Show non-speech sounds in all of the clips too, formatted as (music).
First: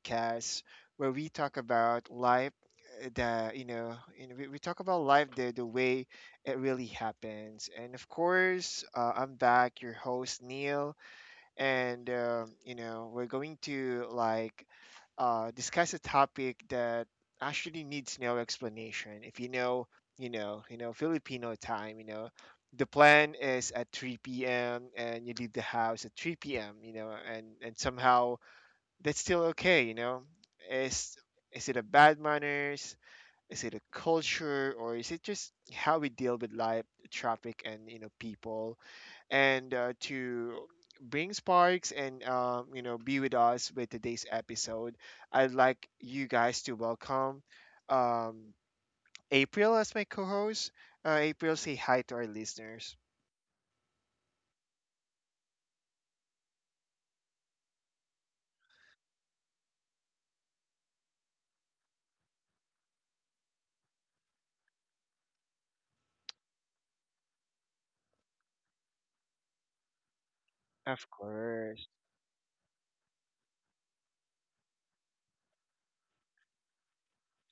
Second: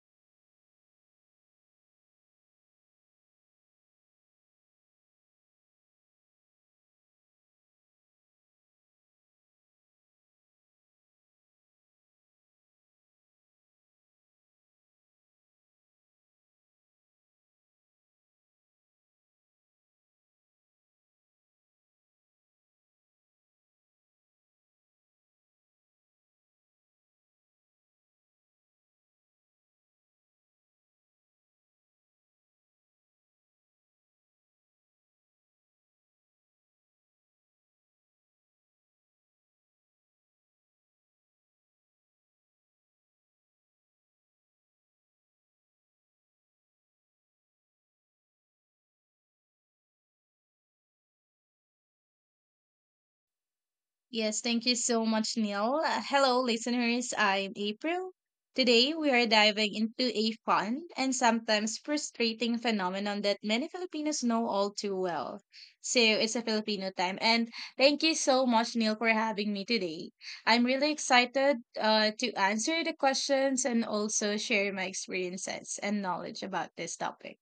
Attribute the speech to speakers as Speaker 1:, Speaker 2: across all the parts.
Speaker 1: podcast, where we talk about life. The you know, we talk about life the way it really happens. And of course, I'm back, your host Neil, and you know we're going to discuss a topic that actually needs no explanation. If you know, you know, you know Filipino time, you know, the plan is at 3 p.m. and you leave the house at 3 p.m. You know, and somehow that's still okay. You know, is is it a bad manners? Is it a culture, or is it just how we deal with life, traffic, and you know people? And to bring sparks and you know be with us with today's episode. I'd like you guys to welcome um, April as my co-host. April, say hi to our listeners.
Speaker 2: Yes, thank you so much, Neil. Hello, listeners. I'm April. Today, we are diving into a fun and sometimes frustrating phenomenon that many Filipinos know all too well. So, it's a Filipino time. And thank you so much, Neil, for having me today. I'm really
Speaker 1: Of
Speaker 2: excited
Speaker 1: course.
Speaker 2: to answer the questions and also share my experiences and knowledge about this topic.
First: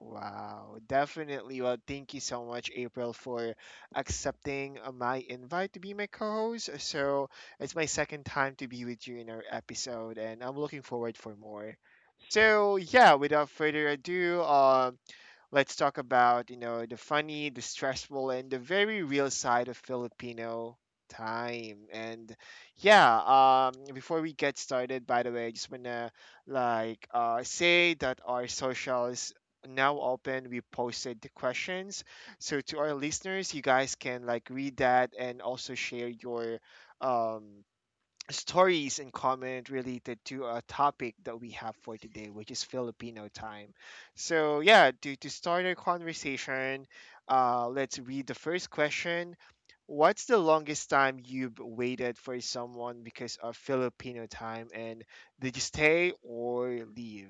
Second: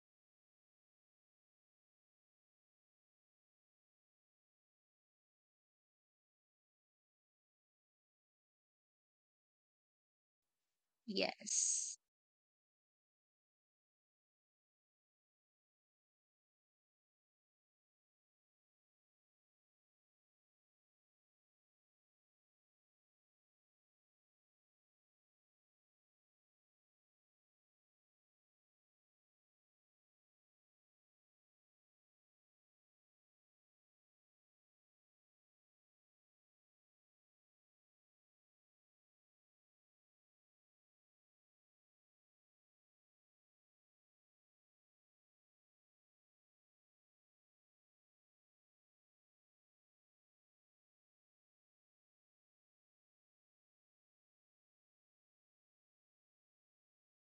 Speaker 1: Wow, definitely. Well, thank you so much, April, for accepting my invite to be my co-host. So it's my second time to be with you in our episode, and I'm looking forward for more.
Speaker 2: Yes.
Speaker 1: So yeah, without further ado, let's talk about, you know, the funny, the stressful, and the very real side of Filipino time. And yeah, before we get started, by the way, I just wanna say that our socials now open. We posted the questions, so to our listeners, you guys can like read that and also share your um stories in common related to a topic that we have for today, which is Filipino time. So, yeah, to start our conversation, let's read the first question. What's the longest time you've waited for someone because of Filipino time? And did you stay or leave?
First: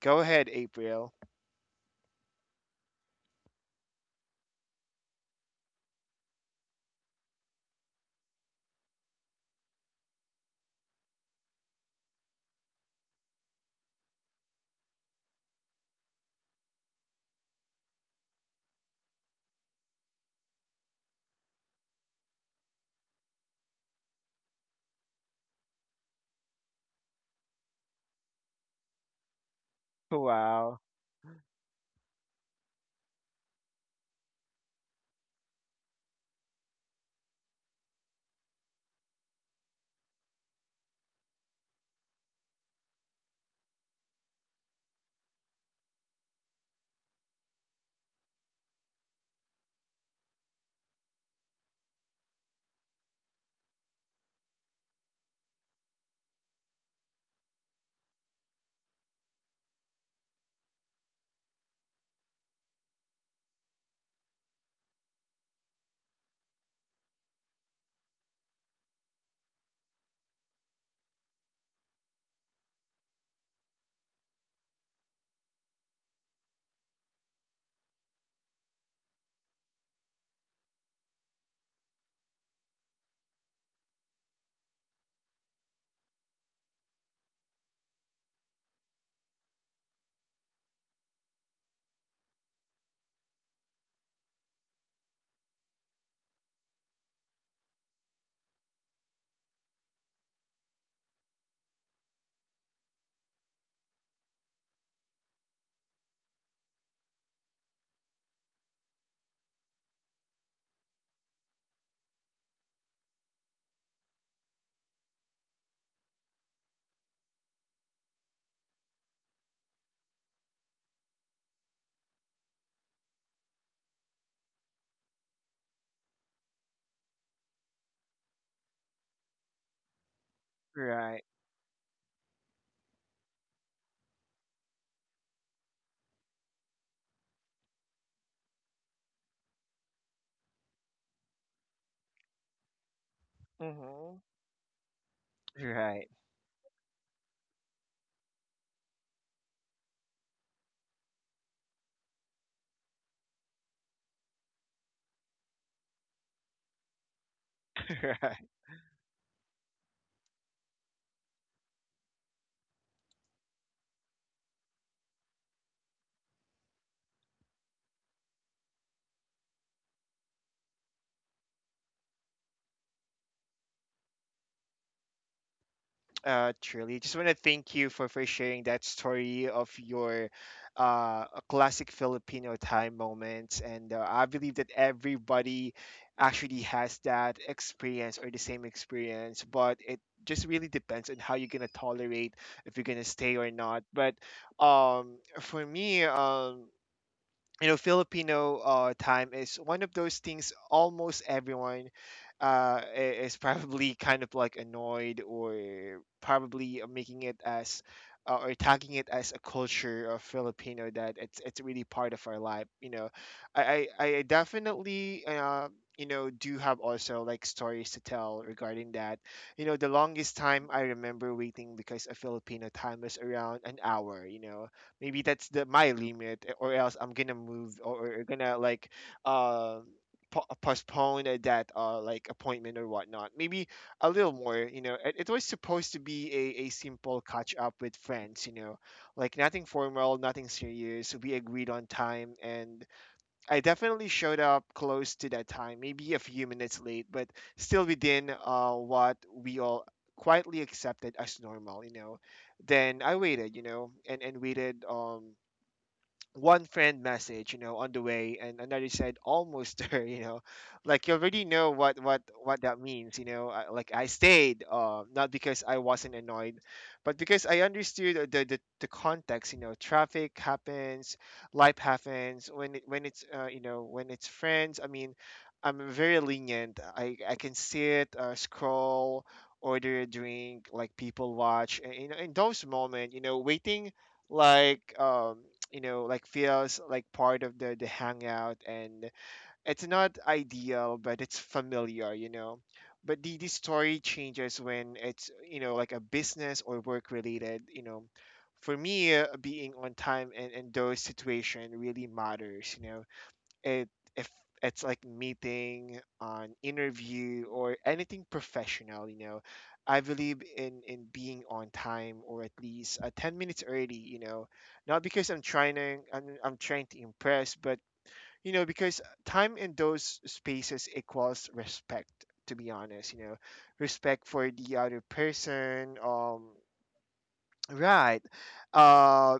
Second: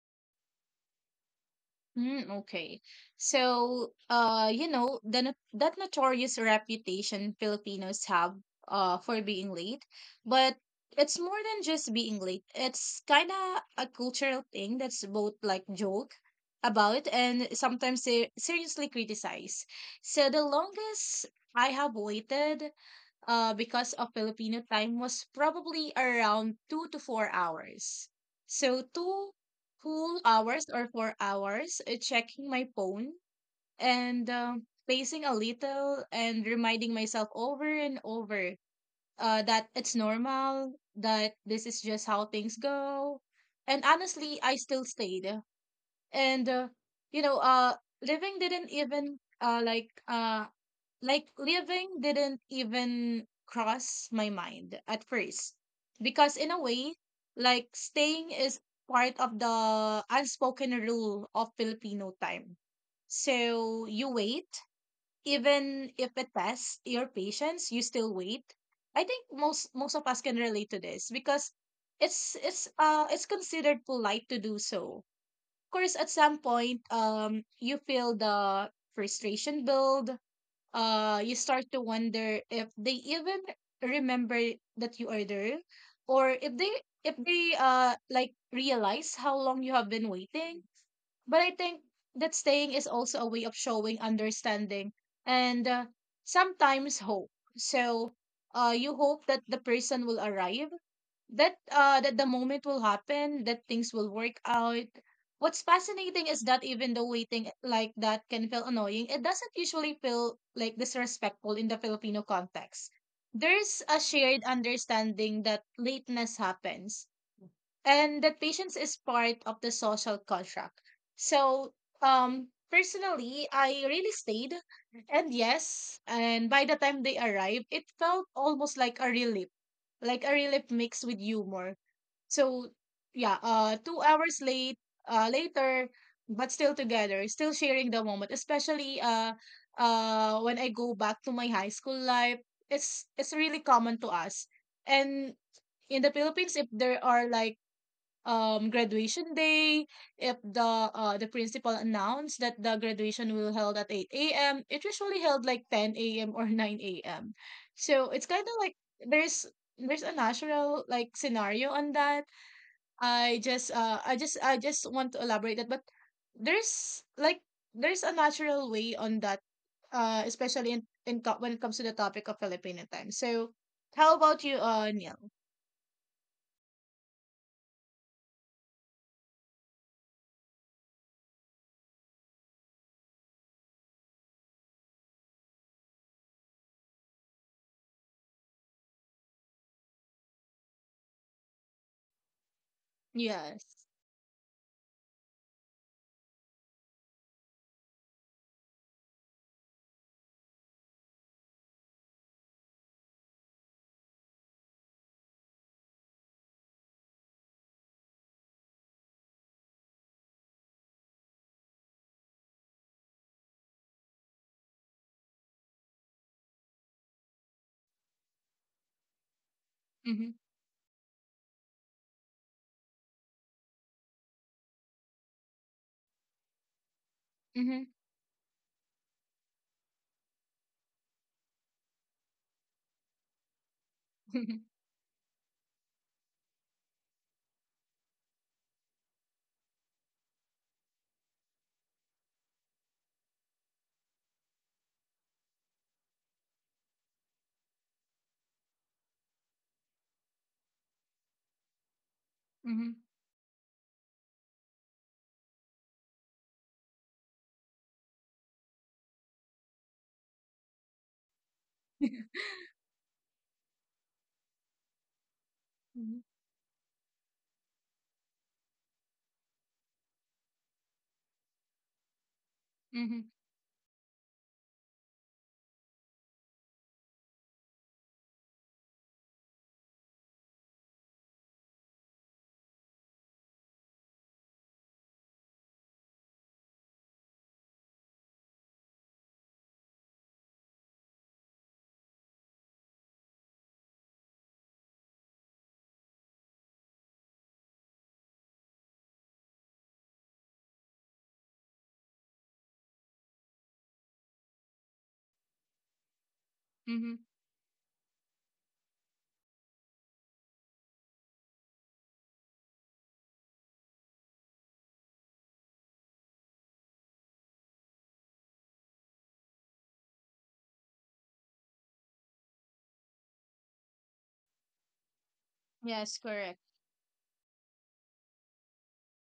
Speaker 1: Go ahead, April.
Speaker 2: Mm, okay. So, you know, the no- that notorious reputation Filipinos have for being late, but it's more than just being late. It's kind of a cultural thing that's both like joke about and sometimes se seriously criticize. So the longest I have waited because of Filipino time was probably around 2 to 4 hours. So two whole hours
Speaker 1: Wow.
Speaker 2: or 4 hours checking my phone and pacing a little and reminding myself over and over that it's normal, that this is just how things go. And honestly, I still stayed and you know uh living didn't even uh like uh living didn't even cross my mind at first, because in a way like staying is part of the unspoken rule of Filipino time. So you wait, even if it tests your patience you still wait. I think most of us can relate to this because it's considered polite to do so. Course, at some point, you feel the frustration build. You start to wonder if they even remember that you are there, or if they realize how long you have been waiting. But I think that staying is also a way of showing understanding and sometimes hope. So, you hope that the person will arrive, that the moment will happen, that things will work out. What's fascinating is that even though waiting like that can feel annoying, it doesn't usually feel like disrespectful in the Filipino context. There's a shared understanding that lateness happens and that patience is part of the social contract. So, personally, I really stayed, and yes, and by the time they arrived, it felt almost like a relief mixed with
Speaker 1: Right.
Speaker 2: humor. So, yeah, 2 hours late, later, but still together, still sharing the moment. Especially, when I go back to my high school life, it's really common to
Speaker 1: Hmm.
Speaker 2: us, and
Speaker 1: Right.
Speaker 2: in the Philippines, if there are like graduation day, if the principal announced that the graduation will held at 8 a.m., it usually held like 10 a.m. or (laughs) 9 a.m. So it's
Speaker 1: (laughs)
Speaker 2: kind of like there's there's a natural like scenario on that. I just want to elaborate that, but there's like there's a natural way on that, especially when it comes to the topic of Filipino time. So how about you, Neil?
Speaker 1: Truly, just want to thank you for sharing that story of your a classic Filipino time moments. And I believe that everybody actually has that experience or the same experience, but it just really depends on how you're going to tolerate if you're going to stay or
Speaker 2: Yes.
Speaker 1: not. But for me, you know filipino time is one of those things almost everyone is probably kind of like annoyed or probably making it as or tagging it as a culture of filipino that it's really part of our life you know I definitely you know do have also like stories to tell regarding that. You know the
Speaker 2: Mm-hmm.
Speaker 1: longest time I remember waiting because a filipino time was around an hour you know. Maybe that's the my limit eh, or else I'm gonna move
Speaker 2: Mm-hmm.
Speaker 1: or gonna uh postpone that like appointment or whatnot maybe a little more
Speaker 2: (laughs)
Speaker 1: you know it was supposed to be a simple catch up with friends you know like nothing formal nothing serious we agreed on time and I definitely showed up close to that time, maybe a few minutes late, but still within what we all quietly accepted as normal, you know.
Speaker 2: Mm-hmm.
Speaker 1: Then I waited, you know, and waited. One friend message you know on the way and another said almost there (laughs) you know like you already know what that means you know I stayed not because I wasn't
Speaker 2: Mhm.
Speaker 1: annoyed but because I understood the context you know traffic happens life happens when it's
Speaker 2: Mhm.
Speaker 1: you know when it's friends I mean I'm very lenient i can sit scroll order a drink like people watch and, you know in those moments you know waiting like um you know like feels like part of the hangout and it's not ideal but it's familiar you know but the story changes when it's you know like a business or work related you know for me being on time and in those situation really matters you know. It if it's like meeting an
Speaker 2: Mhm.
Speaker 1: interview or anything professional you know I believe in being on time or at least 10 minutes early you know not because I'm trying to impress but you know because time in those spaces equals respect to be honest you know respect for the other person
Speaker 2: Yes, correct.
Speaker 1: Right. Uh,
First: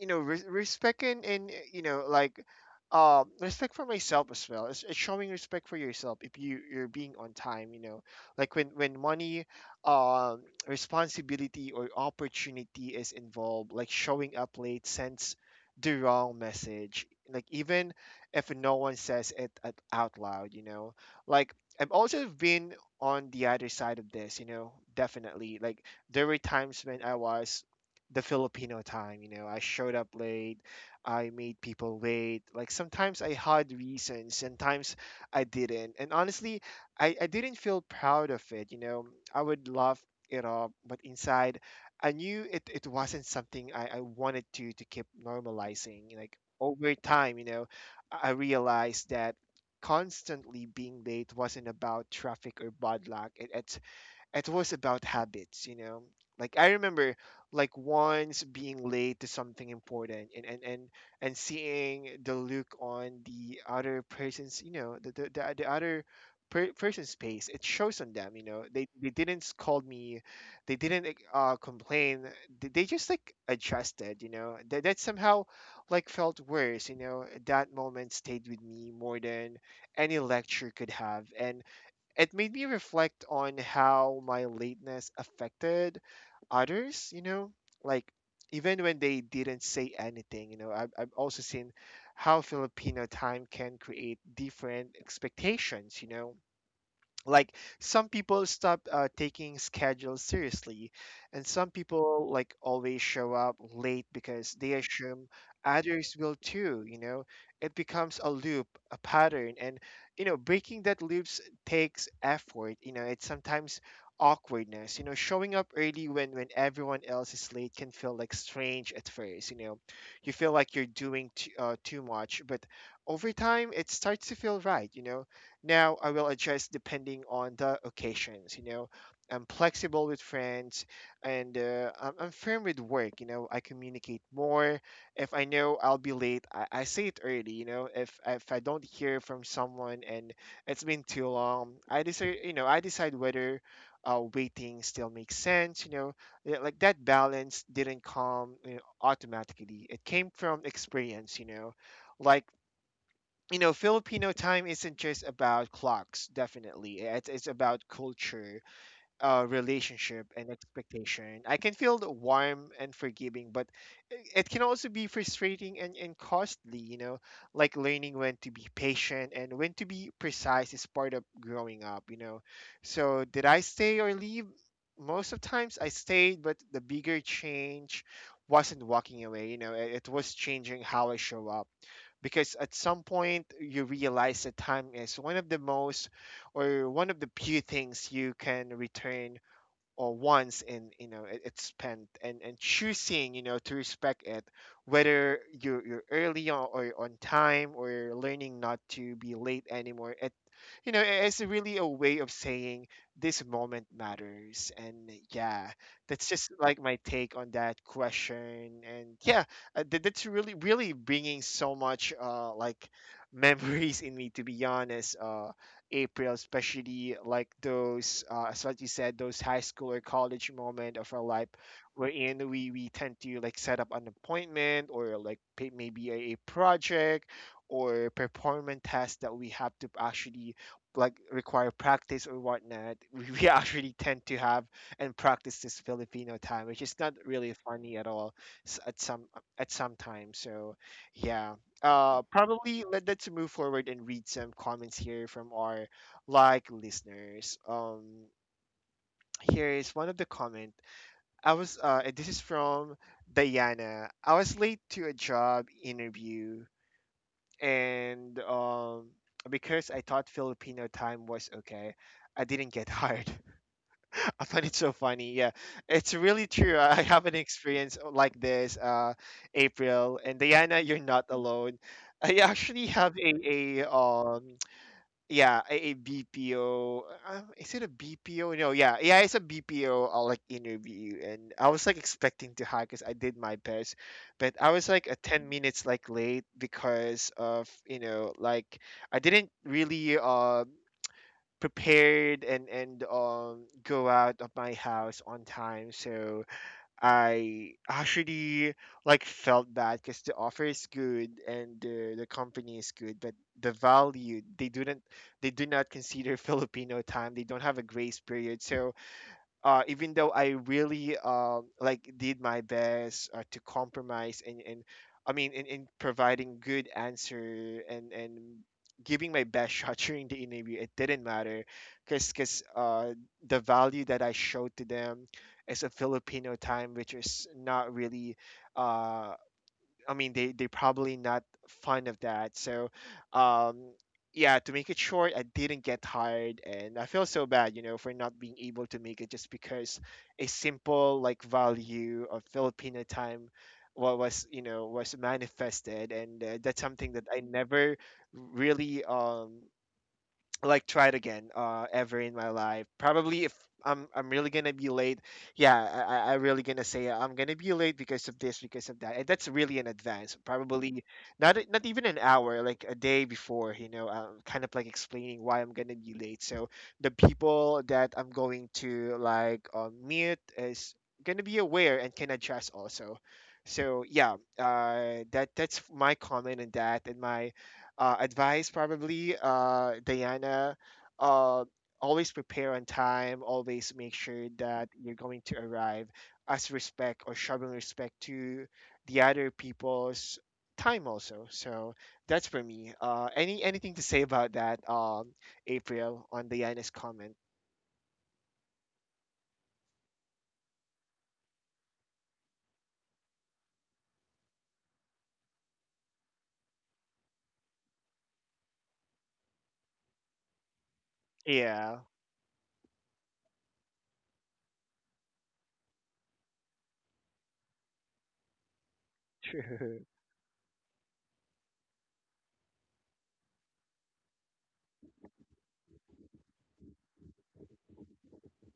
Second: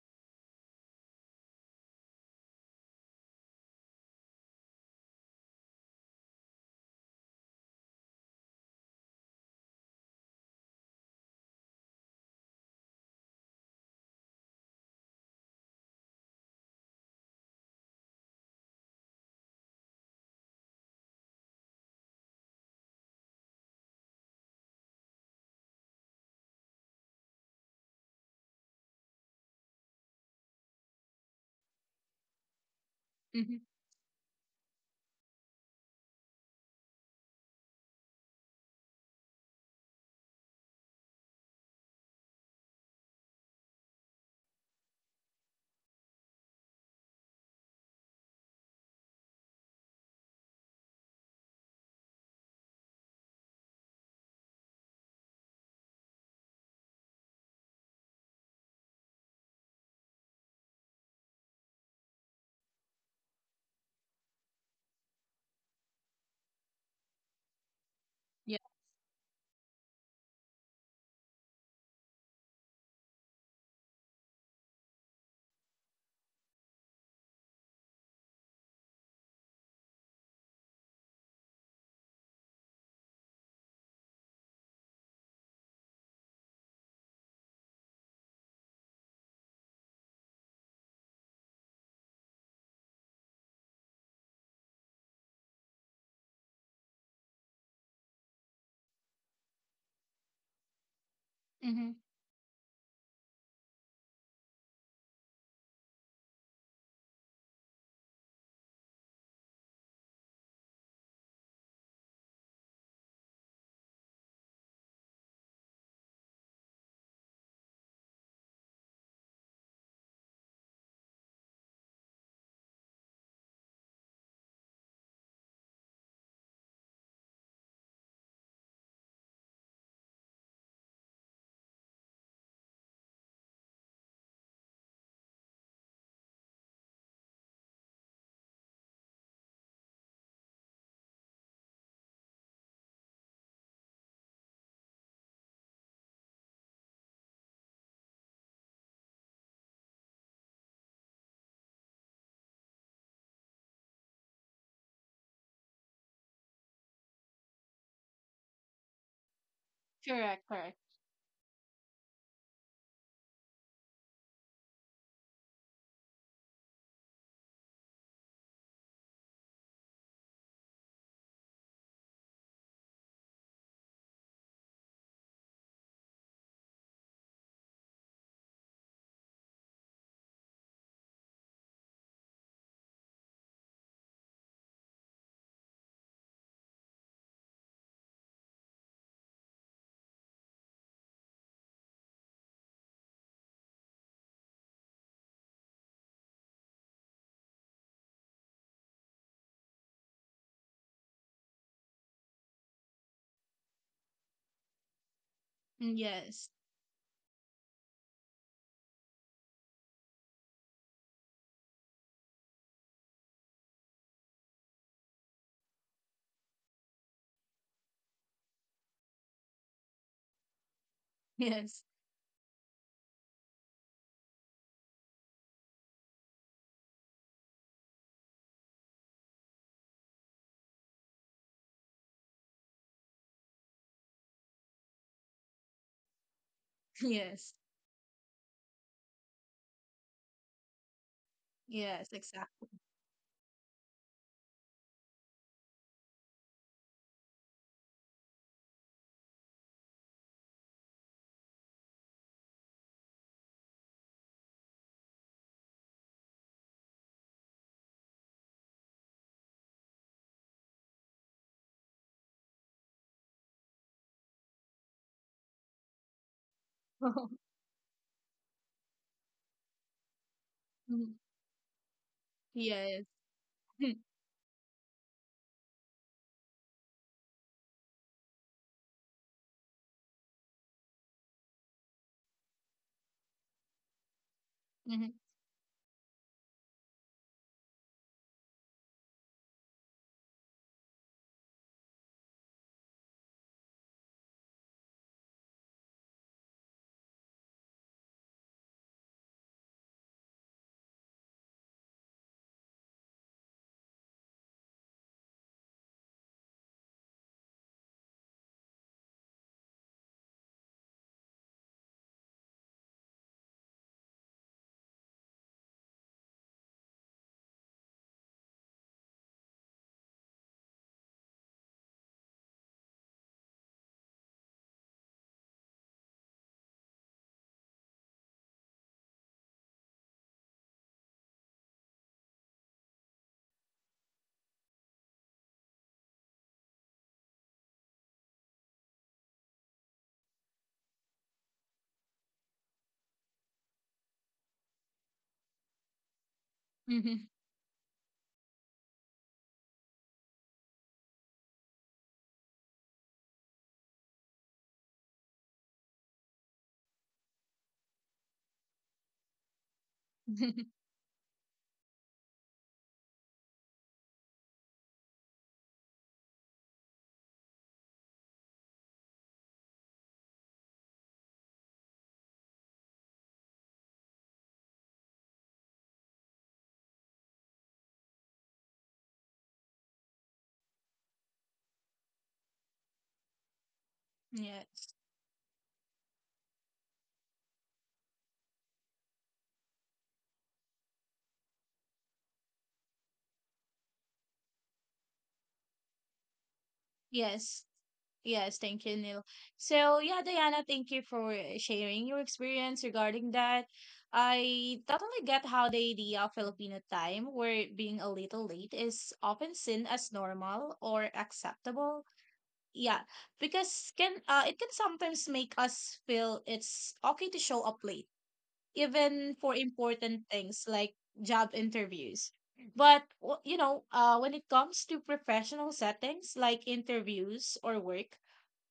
Speaker 1: you know, re respect and you know, like, respect for myself as well. It's showing respect for yourself if you're being on time. You know, like when money, um, responsibility or opportunity is involved, like showing up late sends the wrong message. Like even if no one says it out loud, you know, like I've also been on the other side of this. You know, definitely. Like there were times when I was the Filipino time. You know, I showed up late, I made people wait. Like sometimes I
Speaker 2: Mhm.
Speaker 1: had reasons, sometimes I didn't. And honestly, I didn't feel proud of it. You know, I would laugh it off, but inside, it wasn't something I wanted to keep normalizing. Like over time, you know, I realized that constantly being late wasn't about traffic or bad luck. It was about habits, you know. Like I remember like once being late to something important and seeing the look on the other person's, you know, the other person's face it shows on them you
Speaker 2: Yeah.
Speaker 1: know they didn't scold me they didn't complain they just like adjusted you know that somehow like felt worse you know that moment stayed with me more than any lecture could have and it made me reflect on how my lateness affected others, you know, like even when they didn't say anything, you know, I've also seen how Filipino time can create different expectations, you know like some people stop taking schedules seriously and some
Speaker 2: Mhm.
Speaker 1: people like always show up late because they assume others will too you know it becomes a loop a pattern and you know breaking that loops takes effort you know it's sometimes awkwardness you know showing up early when everyone else is late can feel like strange at first you know you feel like you're doing too much but over time it starts to feel right you know now I will adjust depending on the occasions. You know, I'm flexible with friends, and I'm firm with work. You know, I communicate more. If I know I'll be late, I say it early. You know, if I don't hear from someone and it's been too long, I decide. You know, I decide whether waiting still makes sense. You know, yeah, like that balance didn't come you know, automatically. It came from experience. You know, like you know, Filipino time isn't just about clocks, definitely. It's about culture, relationship,
Speaker 2: Correct,
Speaker 1: and
Speaker 2: correct.
Speaker 1: expectation. I can feel the warm and forgiving, but it can also be frustrating and costly, you know, like learning when to be patient and when to be precise is part of growing up, you know. So, did I stay or leave? Most of times I stayed, but the bigger change wasn't walking away, you know, it was changing how I show up because at some point you realize that time is one of the most or one of the few things you can return or wants and you know it's spent and choosing you know to respect it whether you're early on or you're on time or you're learning not to be late anymore it you know it's really a way of saying this moment matters and yeah
Speaker 2: Mm,
Speaker 1: that's
Speaker 2: yes.
Speaker 1: just like my take on that question and yeah that's really really bringing so much (laughs) memories in me to be honest. April, especially like those, as what you said, those high school or college moment of our life,
Speaker 2: Yes.
Speaker 1: wherein we tend to like set up an appointment or like pay maybe a project or performance test that we have to actually like require practice or whatnot. (laughs) We actually tend to have and practice this Filipino time, which is
Speaker 2: (laughs)
Speaker 1: not really
Speaker 2: Yes.
Speaker 1: funny at all s- at some at some time. So yeah,
Speaker 2: Yes, exactly.
Speaker 1: probably let's move forward and read some comments here from our like listeners. Here is one of the comment. I was and this is from Diana. I was late to a job interview and because I thought filipino time was okay I didn't get (laughs) hired. (laughs) I find it so funny. Yeah, it's really true. I have an
Speaker 2: (laughs)
Speaker 1: experience like this, April and Diana. You're
Speaker 2: Mhm.
Speaker 1: not alone. I actually
Speaker 2: Yes.
Speaker 1: have
Speaker 2: (laughs)
Speaker 1: a um a BPO. Is it a BPO? No, yeah, yeah, it's a BPO like interview, and I was like expecting to hack because I did my best, but I was like
Speaker 2: Mm-hmm.
Speaker 1: a 10 minutes like late because of like I didn't really prepared and go out of my house on time, so I actually like felt bad because the offer is good, and the company is good, but the value, they do not consider (laughs) Filipino time. They don't have a grace period. So, even though I really like did my best to compromise, and I mean, in providing good answer, and giving my best (laughs) shot during the interview, it didn't matter because the value that I showed to them as a Filipino time, which is not really, uh, I mean, they probably not fond of that. So, um, yeah, to make it short, I didn't get tired, and I feel so bad, for not being able to make it just because a simple like value of Filipino time was, was manifested. And that's something that
Speaker 2: Mm-hmm.
Speaker 1: I never really like try it again ever in my life. Probably if I'm really gonna be late, yeah, I really gonna say, I'm gonna be late because of this, because of that, and that's really in advance.
Speaker 2: (laughs)
Speaker 1: Probably not not even an hour, like a day before, kind of like explaining why I'm gonna be late, so the people that I'm going to like meet is gonna be aware and can adjust also. So, yeah, that's my comment on that, and my advice, probably, Diana, uh, always prepare on time, always make sure that
Speaker 2: Yes.
Speaker 1: you're going to arrive as respect, or showing respect to the other people's time also. So that's for me. Anything to say about that, April, on Diana's comment?
Speaker 2: Yes. Yes, thank you, Neil. So, yeah, Diana, thank you for sharing your experience regarding that. I totally get how the idea of Filipino time, where being a little late is often seen as normal or
Speaker 1: Yeah.
Speaker 2: acceptable. Yeah, because can it can sometimes make us feel it's okay to show up late even
Speaker 1: (laughs)
Speaker 2: for
Speaker 1: True.
Speaker 2: important things like job interviews. But when it comes to professional settings like interviews or work,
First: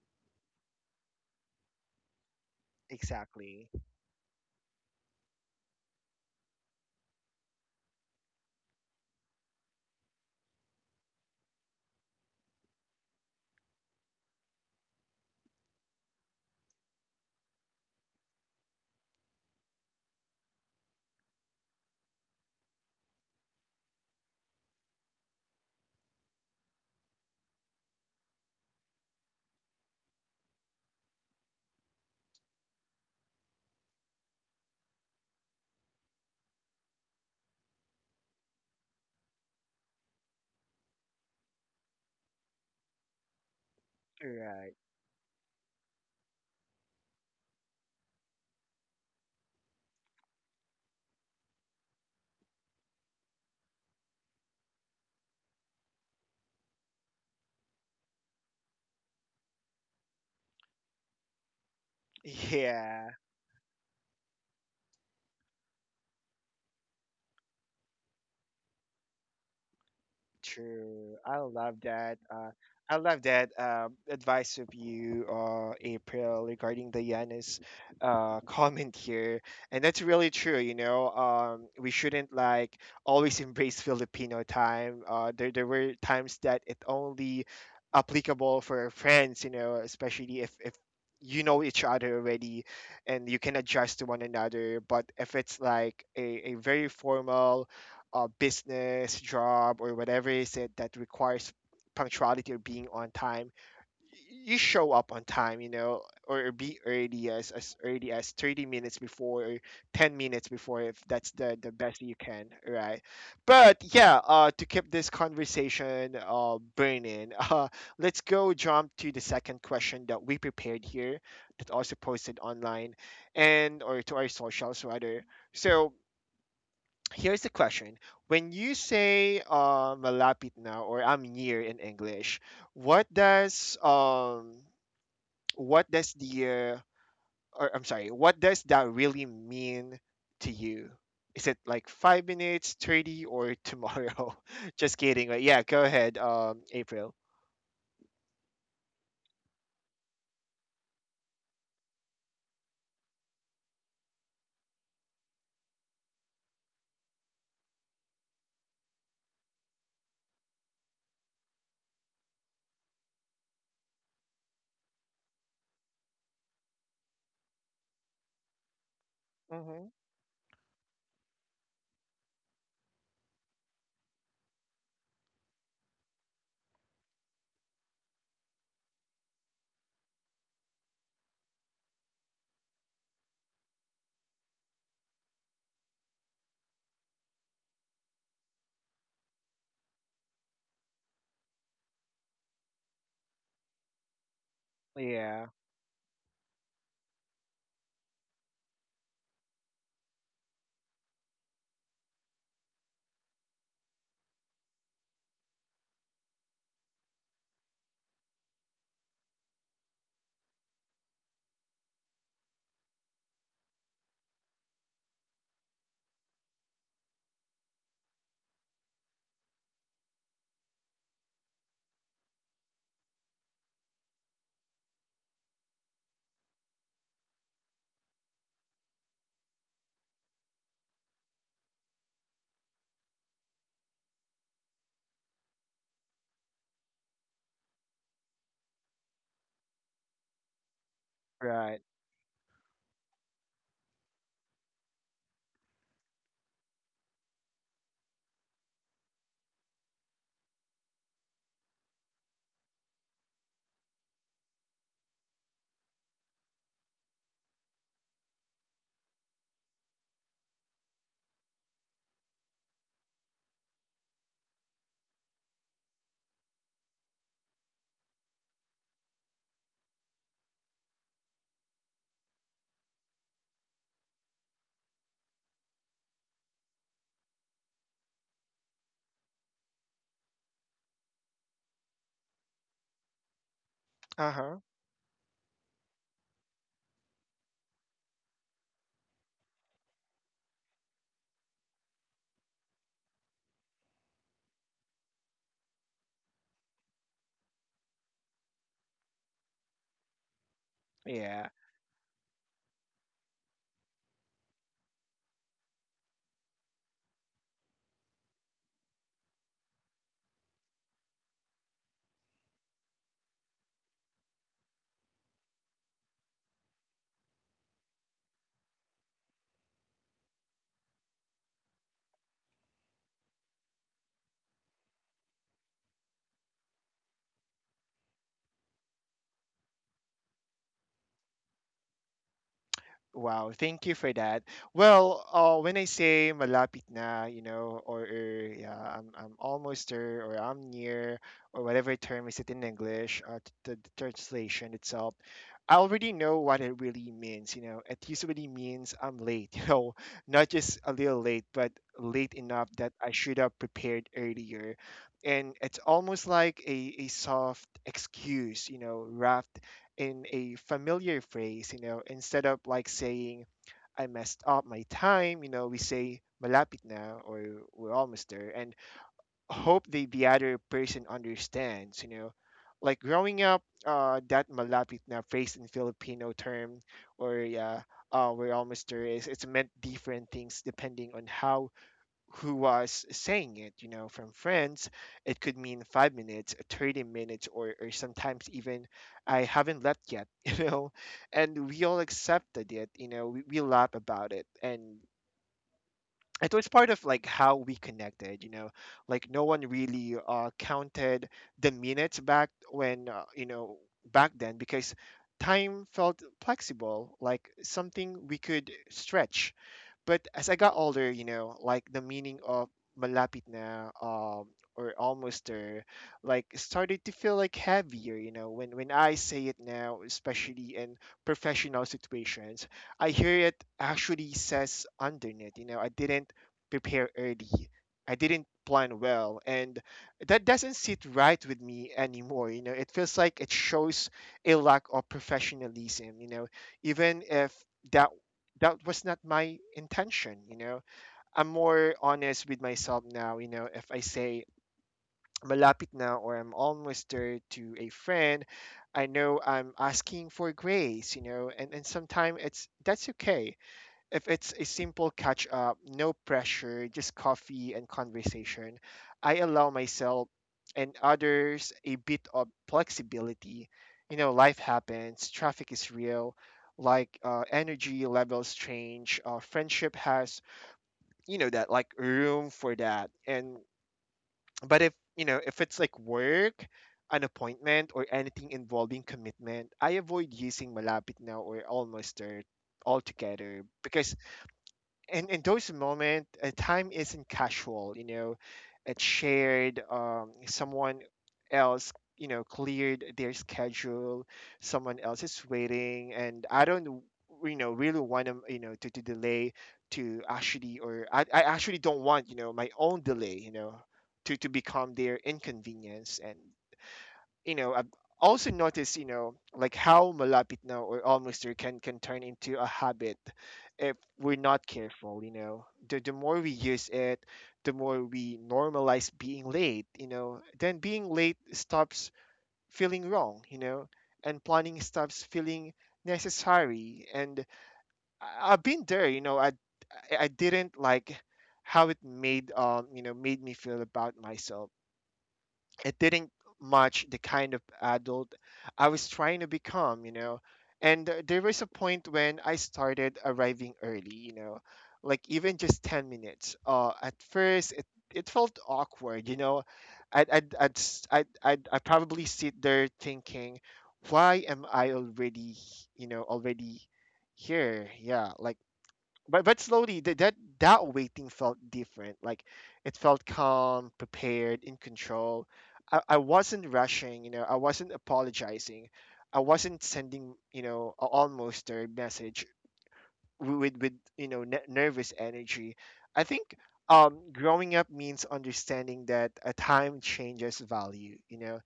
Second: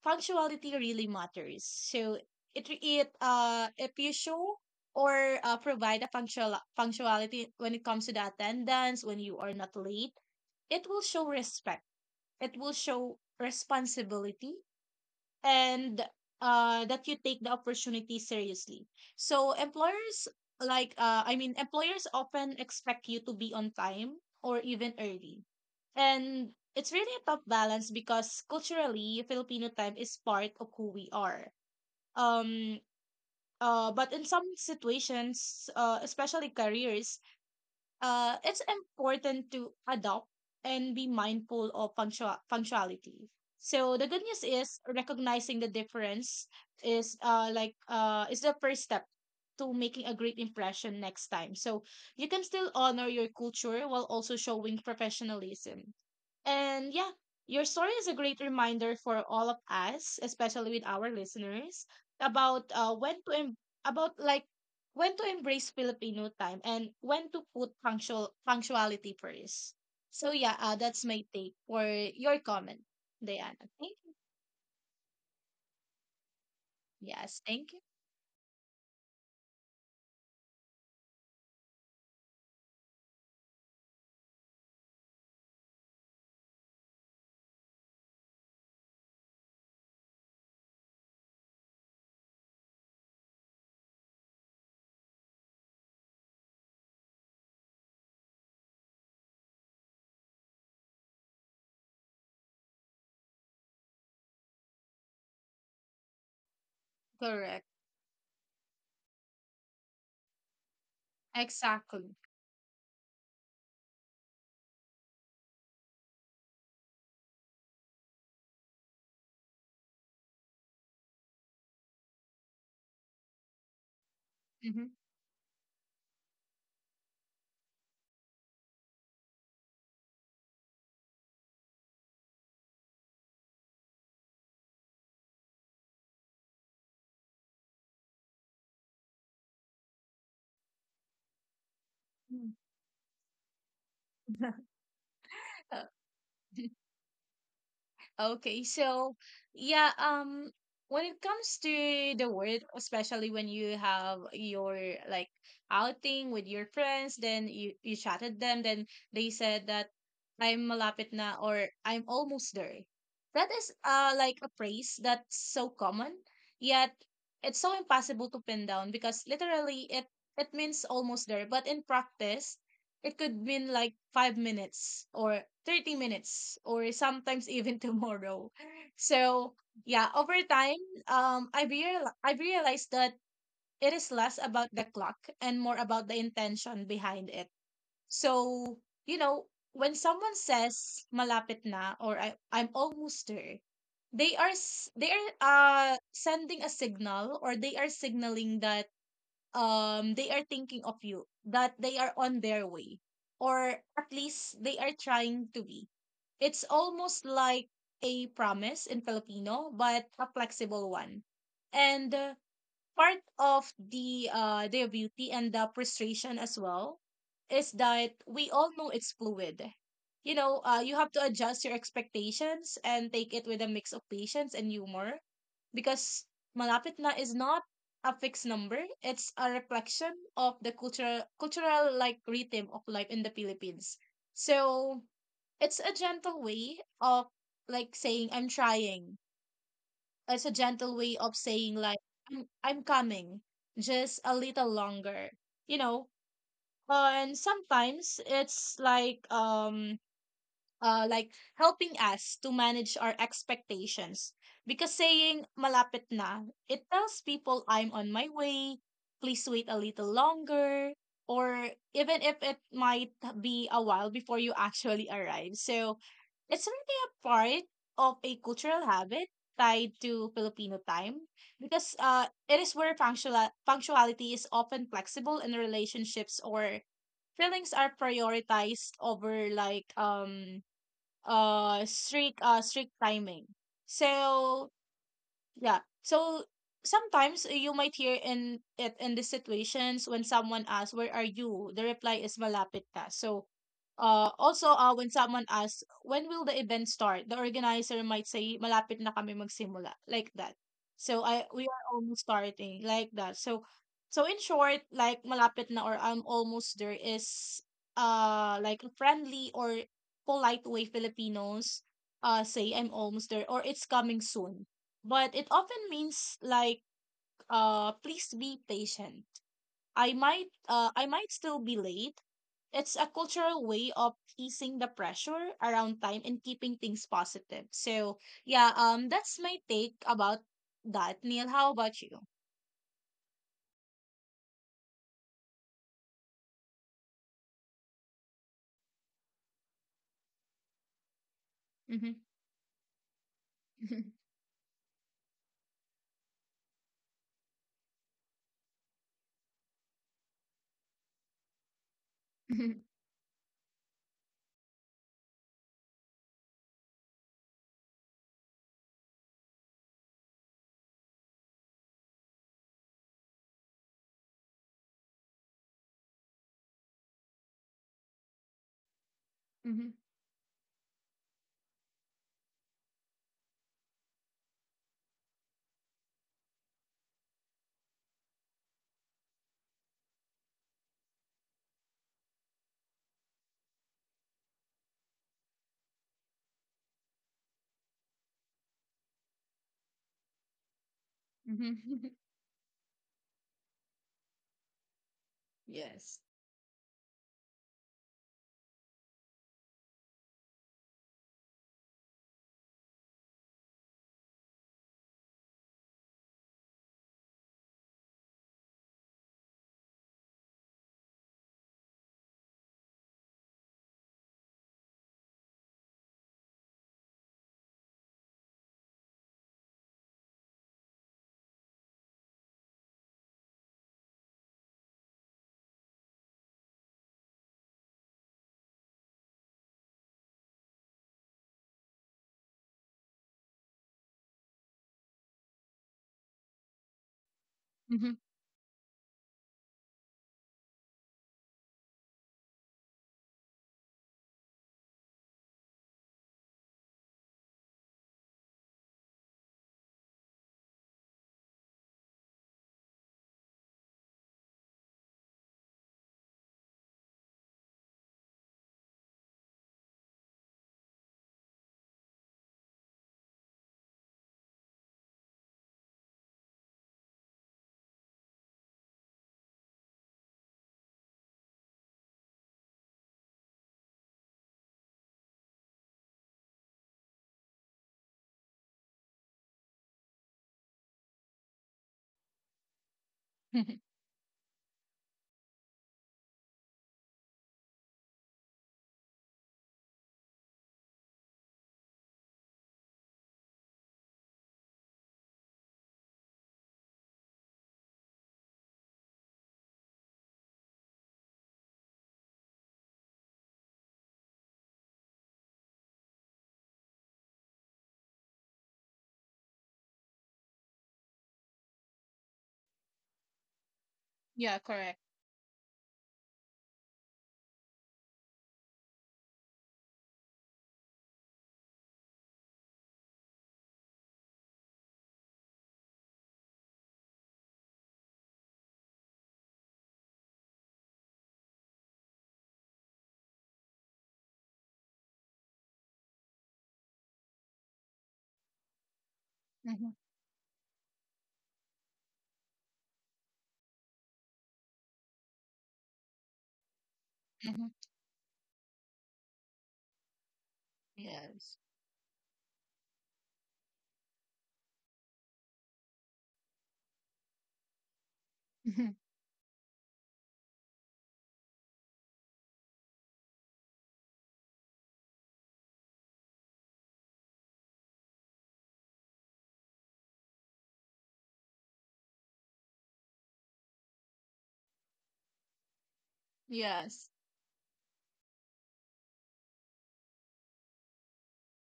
Speaker 2: punctuality really matters. So it re- it
Speaker 1: Exactly.
Speaker 2: if you show or provide a punctuality when it comes to the attendance, when you are not late, it will show respect, it will show responsibility, and that you take the opportunity seriously. So employers, like I mean, employers often expect you to be on time or even early. And it's really a tough balance because culturally Filipino time is part of who we are. Um but in some situations, especially careers, it's important to adopt and be mindful of punctuality. So the good news
Speaker 1: Correct.
Speaker 2: is recognizing the difference is the first step to making a great impression next time. So you can still honor your culture while also showing professionalism. And yeah, your story is a great reminder for all of us, especially with our listeners, about uh
Speaker 1: Yeah.
Speaker 2: when to em- about like when to embrace Filipino time and when to put punctuality first. So yeah, that's
Speaker 1: True.
Speaker 2: my
Speaker 1: I
Speaker 2: take
Speaker 1: love
Speaker 2: for
Speaker 1: that.
Speaker 2: your comment,
Speaker 1: I love that,
Speaker 2: Diana. Thank you.
Speaker 1: advice of you, April, regarding the
Speaker 2: Yes,
Speaker 1: Yanis
Speaker 2: thank you.
Speaker 1: (laughs) comment here. And that's really true. We shouldn't like always embrace Filipino time. There were times that it only applicable for friends, especially if you know each other already and you can adjust to one another. But if it's like a very formal, business, job, or whatever is it that requires punctuality or being on time, you show up on time, or be early, as
Speaker 2: Correct.
Speaker 1: as early as 30 minutes before, or 10 minutes before, if that's the best you
Speaker 2: Exactly.
Speaker 1: can, right? But yeah, to keep this conversation burning, (laughs) let's go jump to the second question that we prepared here, that also posted online, and or to our socials
Speaker 2: Mm-hmm.
Speaker 1: rather. So here's the question. When you say, malapit now, or I'm near in English, what does um what does the or I'm sorry, what does that really mean to you? Is it like 5 minutes, 30, or tomorrow? (laughs) Just kidding. But yeah, go
Speaker 2: (laughs)
Speaker 1: ahead, April.
Speaker 2: Okay, so yeah, when it comes to the word, especially when you have your like outing with your friends, then you chatted them, then they said that I'm malapit na or I'm almost there. That is like a phrase that's so common, yet it's so impossible to pin down because literally
Speaker 1: Hmm.
Speaker 2: it means almost there, but in practice it could mean like 5 minutes or 30 minutes or sometimes even (laughs) tomorrow. So, yeah, over time, I've realized that it is less about the clock and more about the intention behind it. So, you know, when someone says malapit na or I'm almost there, they are s- they are
Speaker 1: Yeah.
Speaker 2: sending a signal, or they are signaling that they are thinking of you, that they are on their way, or at least they are trying to be. It's almost like a promise in Filipino, but a flexible one. And part of the beauty and the frustration as well is that we all know it's fluid. You have to adjust your expectations and take it with a mix of patience and humor because malapit na is not a fixed number. It's a reflection of the cultural like rhythm of life in the Philippines. So it's a gentle way of like saying I'm trying. It's a gentle way of saying
Speaker 1: Right.
Speaker 2: like I'm coming, just a little longer, you know and sometimes it's like helping us to manage our expectations. Because saying malapit na, it tells people I'm on my way, please wait a little longer, or even if it might be a while before you actually arrive. So it's really a part of a cultural habit tied to Filipino time, because it is where punctuality is often flexible in relationships, or feelings are prioritized over like strict timing.
Speaker 1: Uh huh.
Speaker 2: So yeah. So sometimes you might hear in these situations when someone asks, "Where are you?" The reply is malapit na. So also when someone asks, "When will the event start?" The organizer might say, "Malapit na kami magsimula." Like that. So
Speaker 1: Yeah.
Speaker 2: I we are almost starting, like that. so in short, like malapit na or I'm almost there is like a friendly or polite way Filipinos say I'm almost there or it's coming soon, but it often means like please be patient, I might still be late. It's a cultural way of easing the pressure around time and keeping things positive. So yeah, that's my take about that, Neil. How about you?
Speaker 1: Wow, thank you for that. Well, when I say malapit na, or yeah, I'm almost there, or I'm near, or whatever
Speaker 2: Mm-hmm.
Speaker 1: term is it in English, the translation itself, I already know what it really means. It usually means I'm late, (laughs) not just a little late, but late enough
Speaker 2: Mm-hmm.
Speaker 1: that I should have prepared earlier. And it's almost like a soft excuse, wrapped in a familiar phrase, instead of like saying, I messed up my time, we say, malapit na, or we're almost there, and hope
Speaker 2: Hmm.
Speaker 1: the other person understands. Like growing up, that malapit na phrase in Filipino term, or yeah, we're almost there it's meant different things depending on how who was saying it, from friends, it could mean 5 minutes, 30 minutes, or sometimes even I haven't left yet, (laughs) and we all
Speaker 2: (laughs) (laughs)
Speaker 1: accepted it, we laugh about it. And
Speaker 2: Yes.
Speaker 1: it was part of like how we connected, like no one really counted the minutes back when, back then, because time felt flexible, like something we could stretch, but as I got older, like the meaning of malapit na or almost there, like started to feel like heavier, when I say it now, especially in professional situations, I hear it actually says underneath, I didn't prepare early. I didn't plan well, and that doesn't sit right with me anymore. It feels like it shows a lack of professionalism, even if
Speaker 2: Mm-hmm.
Speaker 1: that that was not my intention. I'm more honest with myself now. If I say malapit now or I'm almost there to a friend, I know I'm asking for grace. And sometimes it's that's okay. If it's a simple catch up, no pressure, just coffee and conversation, I allow myself and others a bit of flexibility. Life happens, traffic is real, like energy levels change, friendship has, that like room for that. And, but if, you know, if it's like work, an appointment, or anything involving commitment, I avoid using malapit now or almost there altogether,
Speaker 2: (laughs)
Speaker 1: because. And in those moments, time isn't casual. It's shared. Someone else, cleared their schedule. Someone else is waiting, and I don't, really want them, to delay, to actually, or I actually don't want, my own delay, to become their inconvenience. And I've also noticed, like how malapit now or almost there can turn into a habit if we're
Speaker 2: Yeah,
Speaker 1: not
Speaker 2: correct.
Speaker 1: careful, the more we use it, the more we normalize being late, then being late stops feeling wrong, and planning stops feeling necessary. And I've been there. I didn't like how it made you know made me feel about myself. It didn't match the kind of adult I was trying to
Speaker 2: Mm-hmm.
Speaker 1: become. And there was a point when I started arriving early, like even just 10 minutes. At
Speaker 2: Hmm.
Speaker 1: first, it, felt awkward. I'd, s-
Speaker 2: Yes.
Speaker 1: I'd probably sit there thinking, why am I already, h- you know, already here? Yeah, like
Speaker 2: Mm-hmm.
Speaker 1: but slowly, that that waiting felt different. Like it felt calm, prepared, in control. I wasn't rushing, I wasn't apologizing, I wasn't sending, almost a message with nervous energy, I think.
Speaker 2: Yes,
Speaker 1: Growing up means understanding that a time changes value,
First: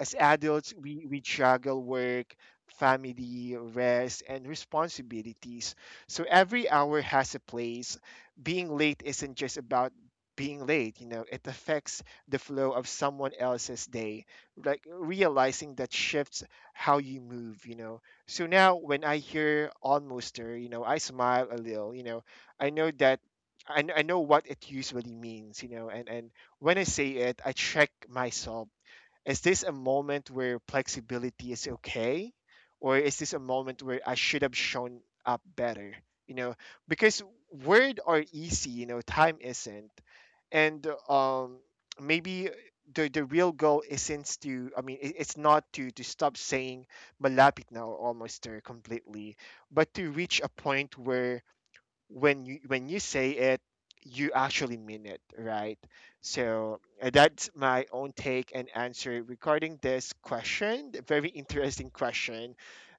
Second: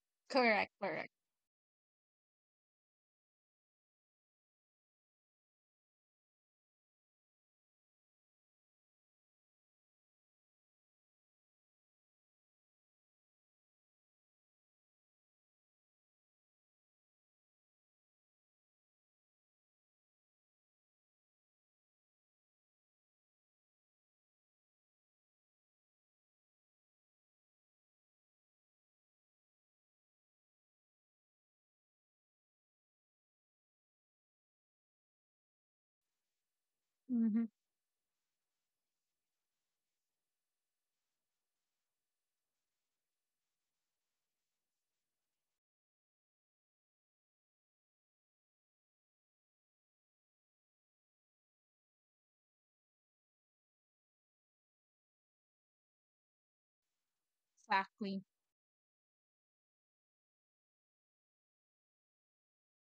Speaker 1: as adults,
Speaker 2: correct,
Speaker 1: we,
Speaker 2: correct.
Speaker 1: we juggle work, family, rest, and responsibilities. So every hour has a place. Being late isn't just about being late, it affects the flow of someone else's day. Like realizing that shifts how you move. So now when I hear almost her, I smile a little, I know that. I know what it usually means, and when I say it, I check myself. Is this a moment where flexibility is okay? Or is this a moment where I should have shown up better? You know, because
Speaker 2: Mm-hmm.
Speaker 1: word are easy, time isn't. And maybe the real goal isn't I mean, it's not to stop saying malapit now almost there completely, but to reach a point where when you say it, you actually mean it, right? So that's my own
Speaker 2: Exactly.
Speaker 1: take and answer regarding this question. A very interesting question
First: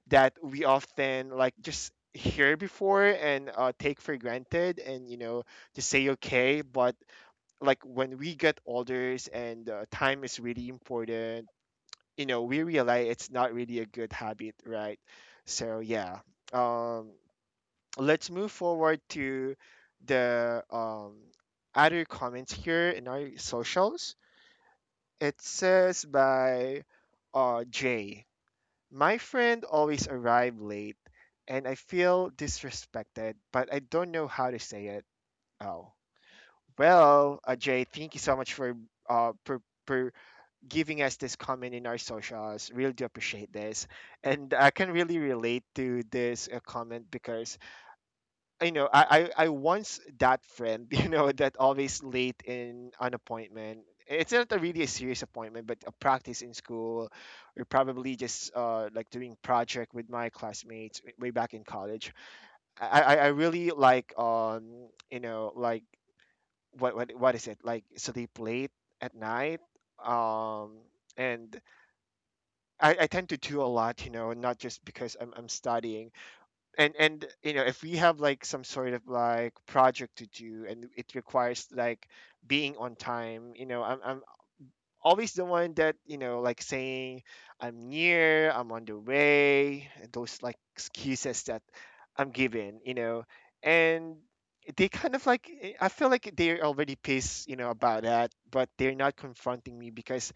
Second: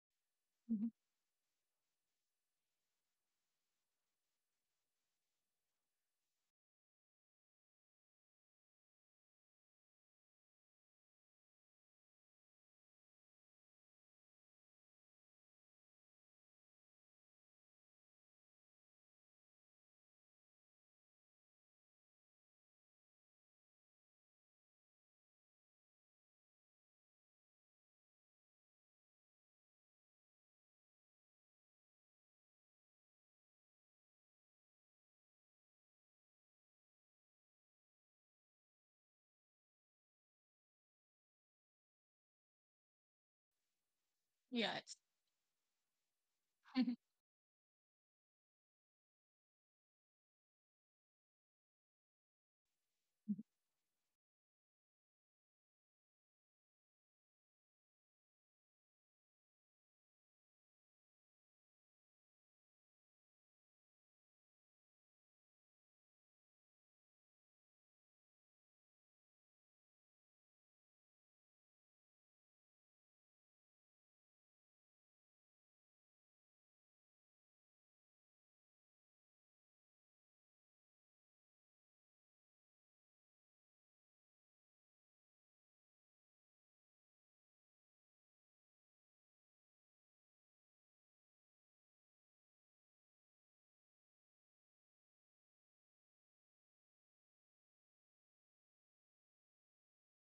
Speaker 1: that we
Speaker 2: Mm-hmm.
Speaker 1: often like just hear before, and take for granted, and just say okay. But like when we get older, and time is really important, we realize it's not really a good habit, right? So, yeah. um let's move forward to the other comments here in our socials. It says by Jay, my friend always arrived late, and I feel disrespected, but I don't know how to say it. Oh, well, Jay, thank you so much uh, for, for giving us this comment in our socials. Really do appreciate this. And I can
Speaker 2: Yes.
Speaker 1: really relate to this comment
Speaker 2: (laughs)
Speaker 1: because I know I once that friend (laughs) that always late in an appointment. It's not a really a serious appointment, but a practice in school, or probably just like doing project with my classmates way back in college. I really like what is it like sleep late at night um and I tend to do a lot, you know, not just because I'm studying. And you know, if we have like some sort of like project to do and it requires like being on time, you know, I'm always the one that, you know, like saying I'm near, I'm on the way, and those like excuses that I'm given, you know. And they kind of like I feel like they're already pissed, you know, about that, but they're not confronting me because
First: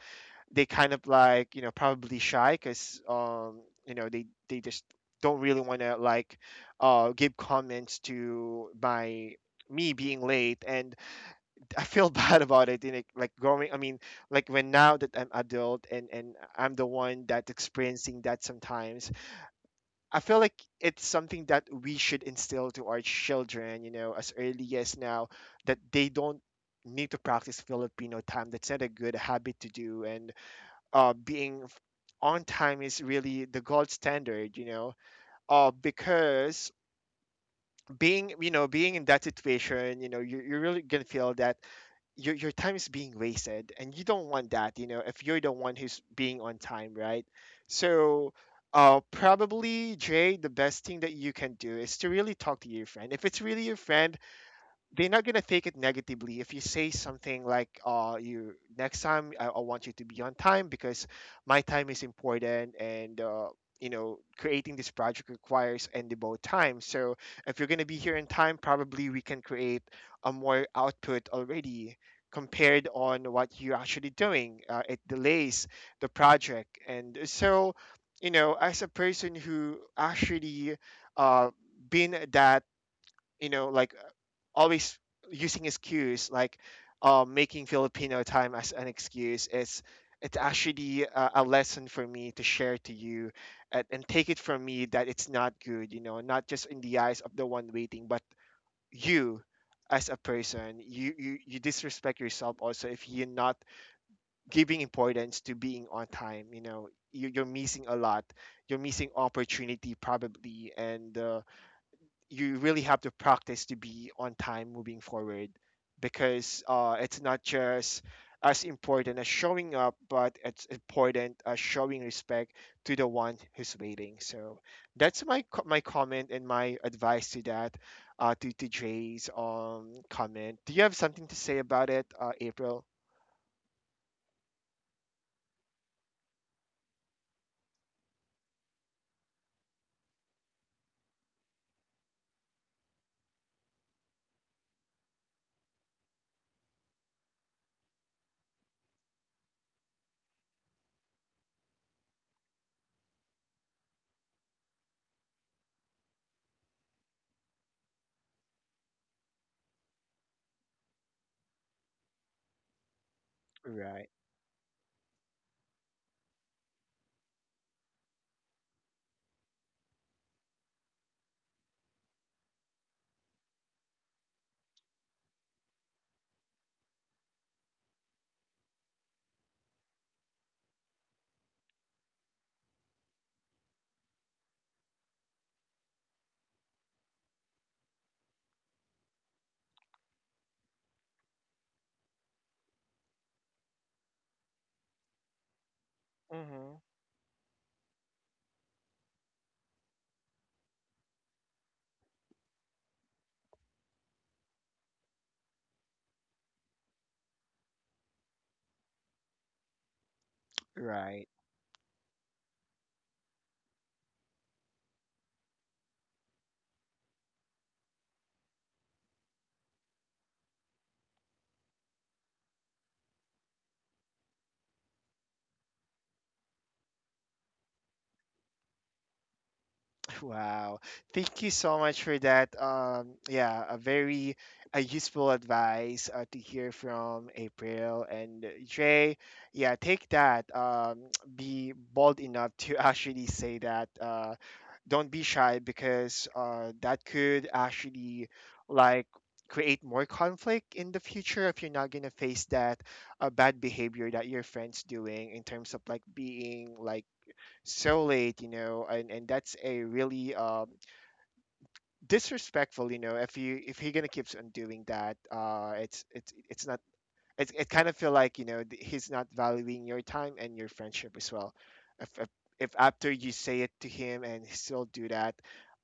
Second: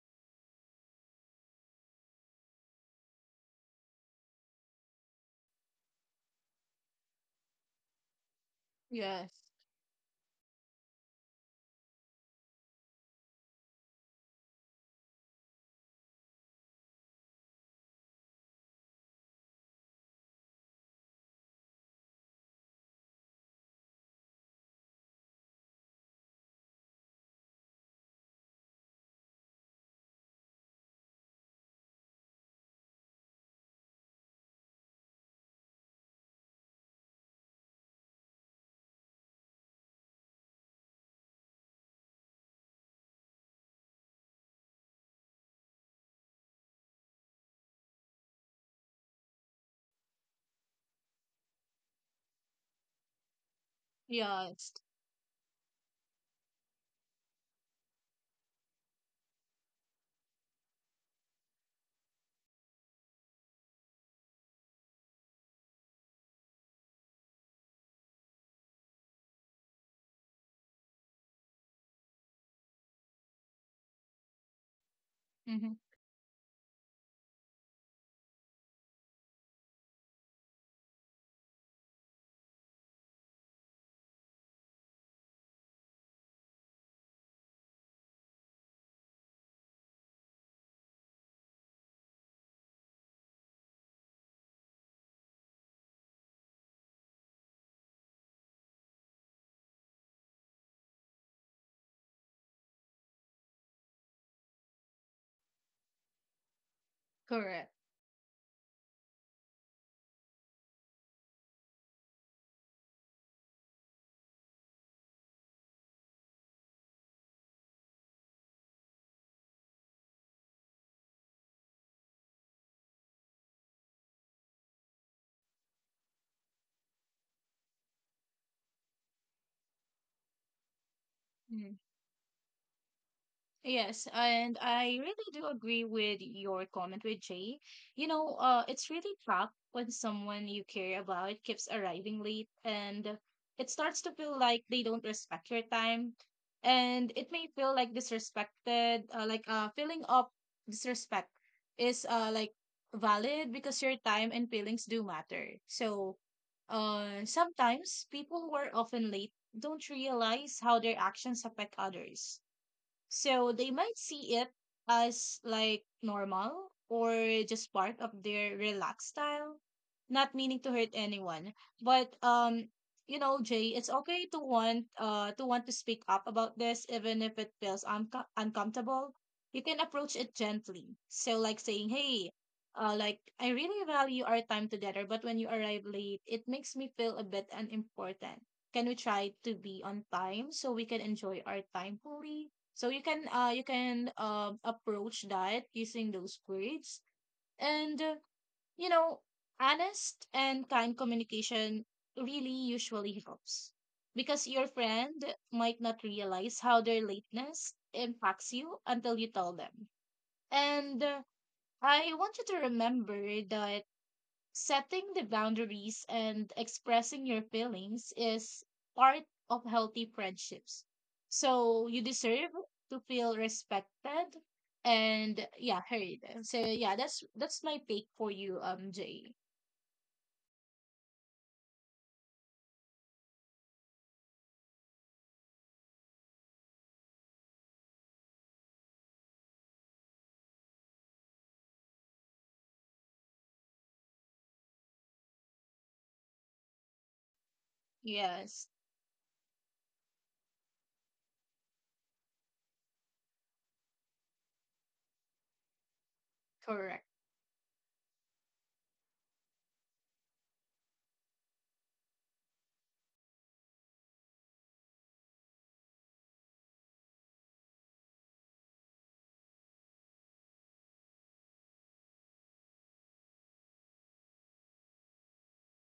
Speaker 1: they kind of like, you know, probably shy because you know, they just don't really want to like give comments to
Speaker 2: Yes.
Speaker 1: my me being late. And I feel (laughs) bad about it in like going I mean like when now that I'm adult and I'm the one that's experiencing that sometimes. I feel like it's something that we should instill to our children, you know, as early as now, that they don't need to practice Filipino time. That's not a good habit to do. And uh, being f- on time is really the gold standard, you know, because being, you know, being in that situation, you know, you're really going to feel that your time is being wasted, and you don't want that, you know, if you're the one who's being on time, right? So probably, Jay, the best thing that you can do is to really talk to your friend. If it's really your friend,
Speaker 2: Yes.
Speaker 1: they're not gonna take it negatively if you say something like you next time, I want you to be on time, because my time is important. And you know, creating this project requires and devote time. So if you're gonna be here in time, probably we can create a more output already, compared on what you're actually doing. It delays
Speaker 2: Hmm.
Speaker 1: the project. And so, you know, as a person who actually uh been that, you know, like always using excuse like making Filipino time as an excuse, is it's actually a lesson for me to share to you. And take it from me that it's not good, you know, not just in the eyes of the one waiting, but you as a person, you disrespect yourself also if you're not giving importance to being on time. You know, you're
Speaker 2: Correct.
Speaker 1: missing a lot. You're missing opportunity probably. And you really have to practice to be on time moving forward, because it's not just as important as showing up, but it's important as showing respect to the one who's waiting. So that's my my comment and my advice to that to Jay's comment. Do you have something to say
Speaker 2: Mhm.
Speaker 1: about it, April?
Speaker 2: Yes, and I really do agree with your comment with Jay. You know, it's really tough when someone you care about keeps arriving late and it starts to feel like they don't respect your time. And it may feel like disrespected, like a feeling of disrespect is like valid, because your time and feelings do matter. So sometimes people who are often late don't realize how their actions affect others, so they might
Speaker 1: Right.
Speaker 2: see it as like normal or just part of their relaxed style, not meaning to hurt anyone. But Jay, it's okay to want to speak up about this even if it feels uncomfortable. You can approach it gently. So like saying, "Hey, like I really value our time together, but when you arrive late, it makes me feel a bit unimportant. Can we try to be on time so we can enjoy our time fully?" So you can approach that using those
Speaker 1: Mm-hmm.
Speaker 2: words, and you know honest and kind communication really usually helps, because your friend might not realize how their lateness impacts you until you tell them. And
Speaker 1: Right.
Speaker 2: I want you to remember that setting the boundaries and expressing your feelings is part of healthy friendships. So you deserve to feel respected and, yeah, heard. So yeah, that's my take for you, Jay.
Speaker 1: (laughs) Wow. Thank you so much for that. Yeah, a very a useful advice to hear from April and Jay. Yeah, take that. (tsk) Be bold enough to (laughs) actually say that. Don't be shy, because that could actually
Speaker 2: Yes,
Speaker 1: like create more conflict in the future if you're not gonna face that bad behavior that your friends doing in terms of like being
Speaker 2: correct.
Speaker 1: like so late, you know. And that's a really disrespectful, you know. If you, if he gonna keeps on doing that, it's not it, it kind of feel like, you know, he's not valuing your time and your friendship as well. If if, if after you say it to him and he still do that,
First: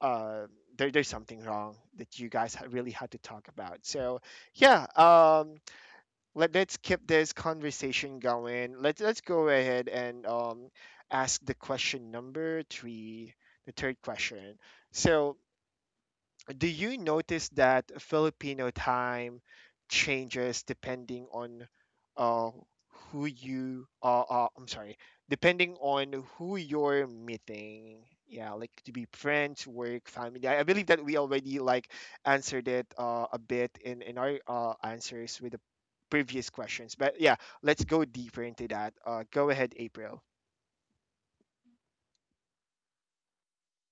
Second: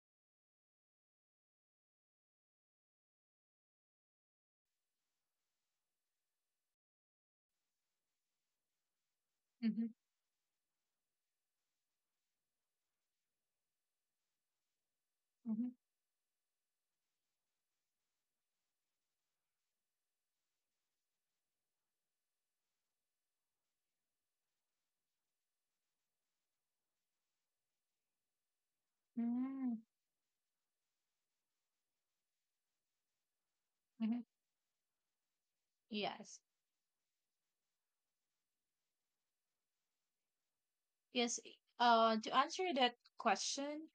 Speaker 1: uh, there's something wrong that you guys really had to talk about. So yeah, let's keep this conversation going. Let's go
Speaker 2: Mm-hmm,
Speaker 1: ahead and ask the question number three, the third question. So
Speaker 2: mm-hmm,
Speaker 1: do you notice that Filipino time changes depending on uh, who you I'm sorry, depending on who you're meeting? Yeah, like to be friends,
Speaker 2: mm-hmm.
Speaker 1: work, family. I believe that we already like answered it a bit in
Speaker 2: Mm-hmm.
Speaker 1: our answers with the
Speaker 2: Yes,
Speaker 1: previous questions. But yeah, let's go deeper into that. Go ahead, April.
Speaker 2: yes. To answer that question,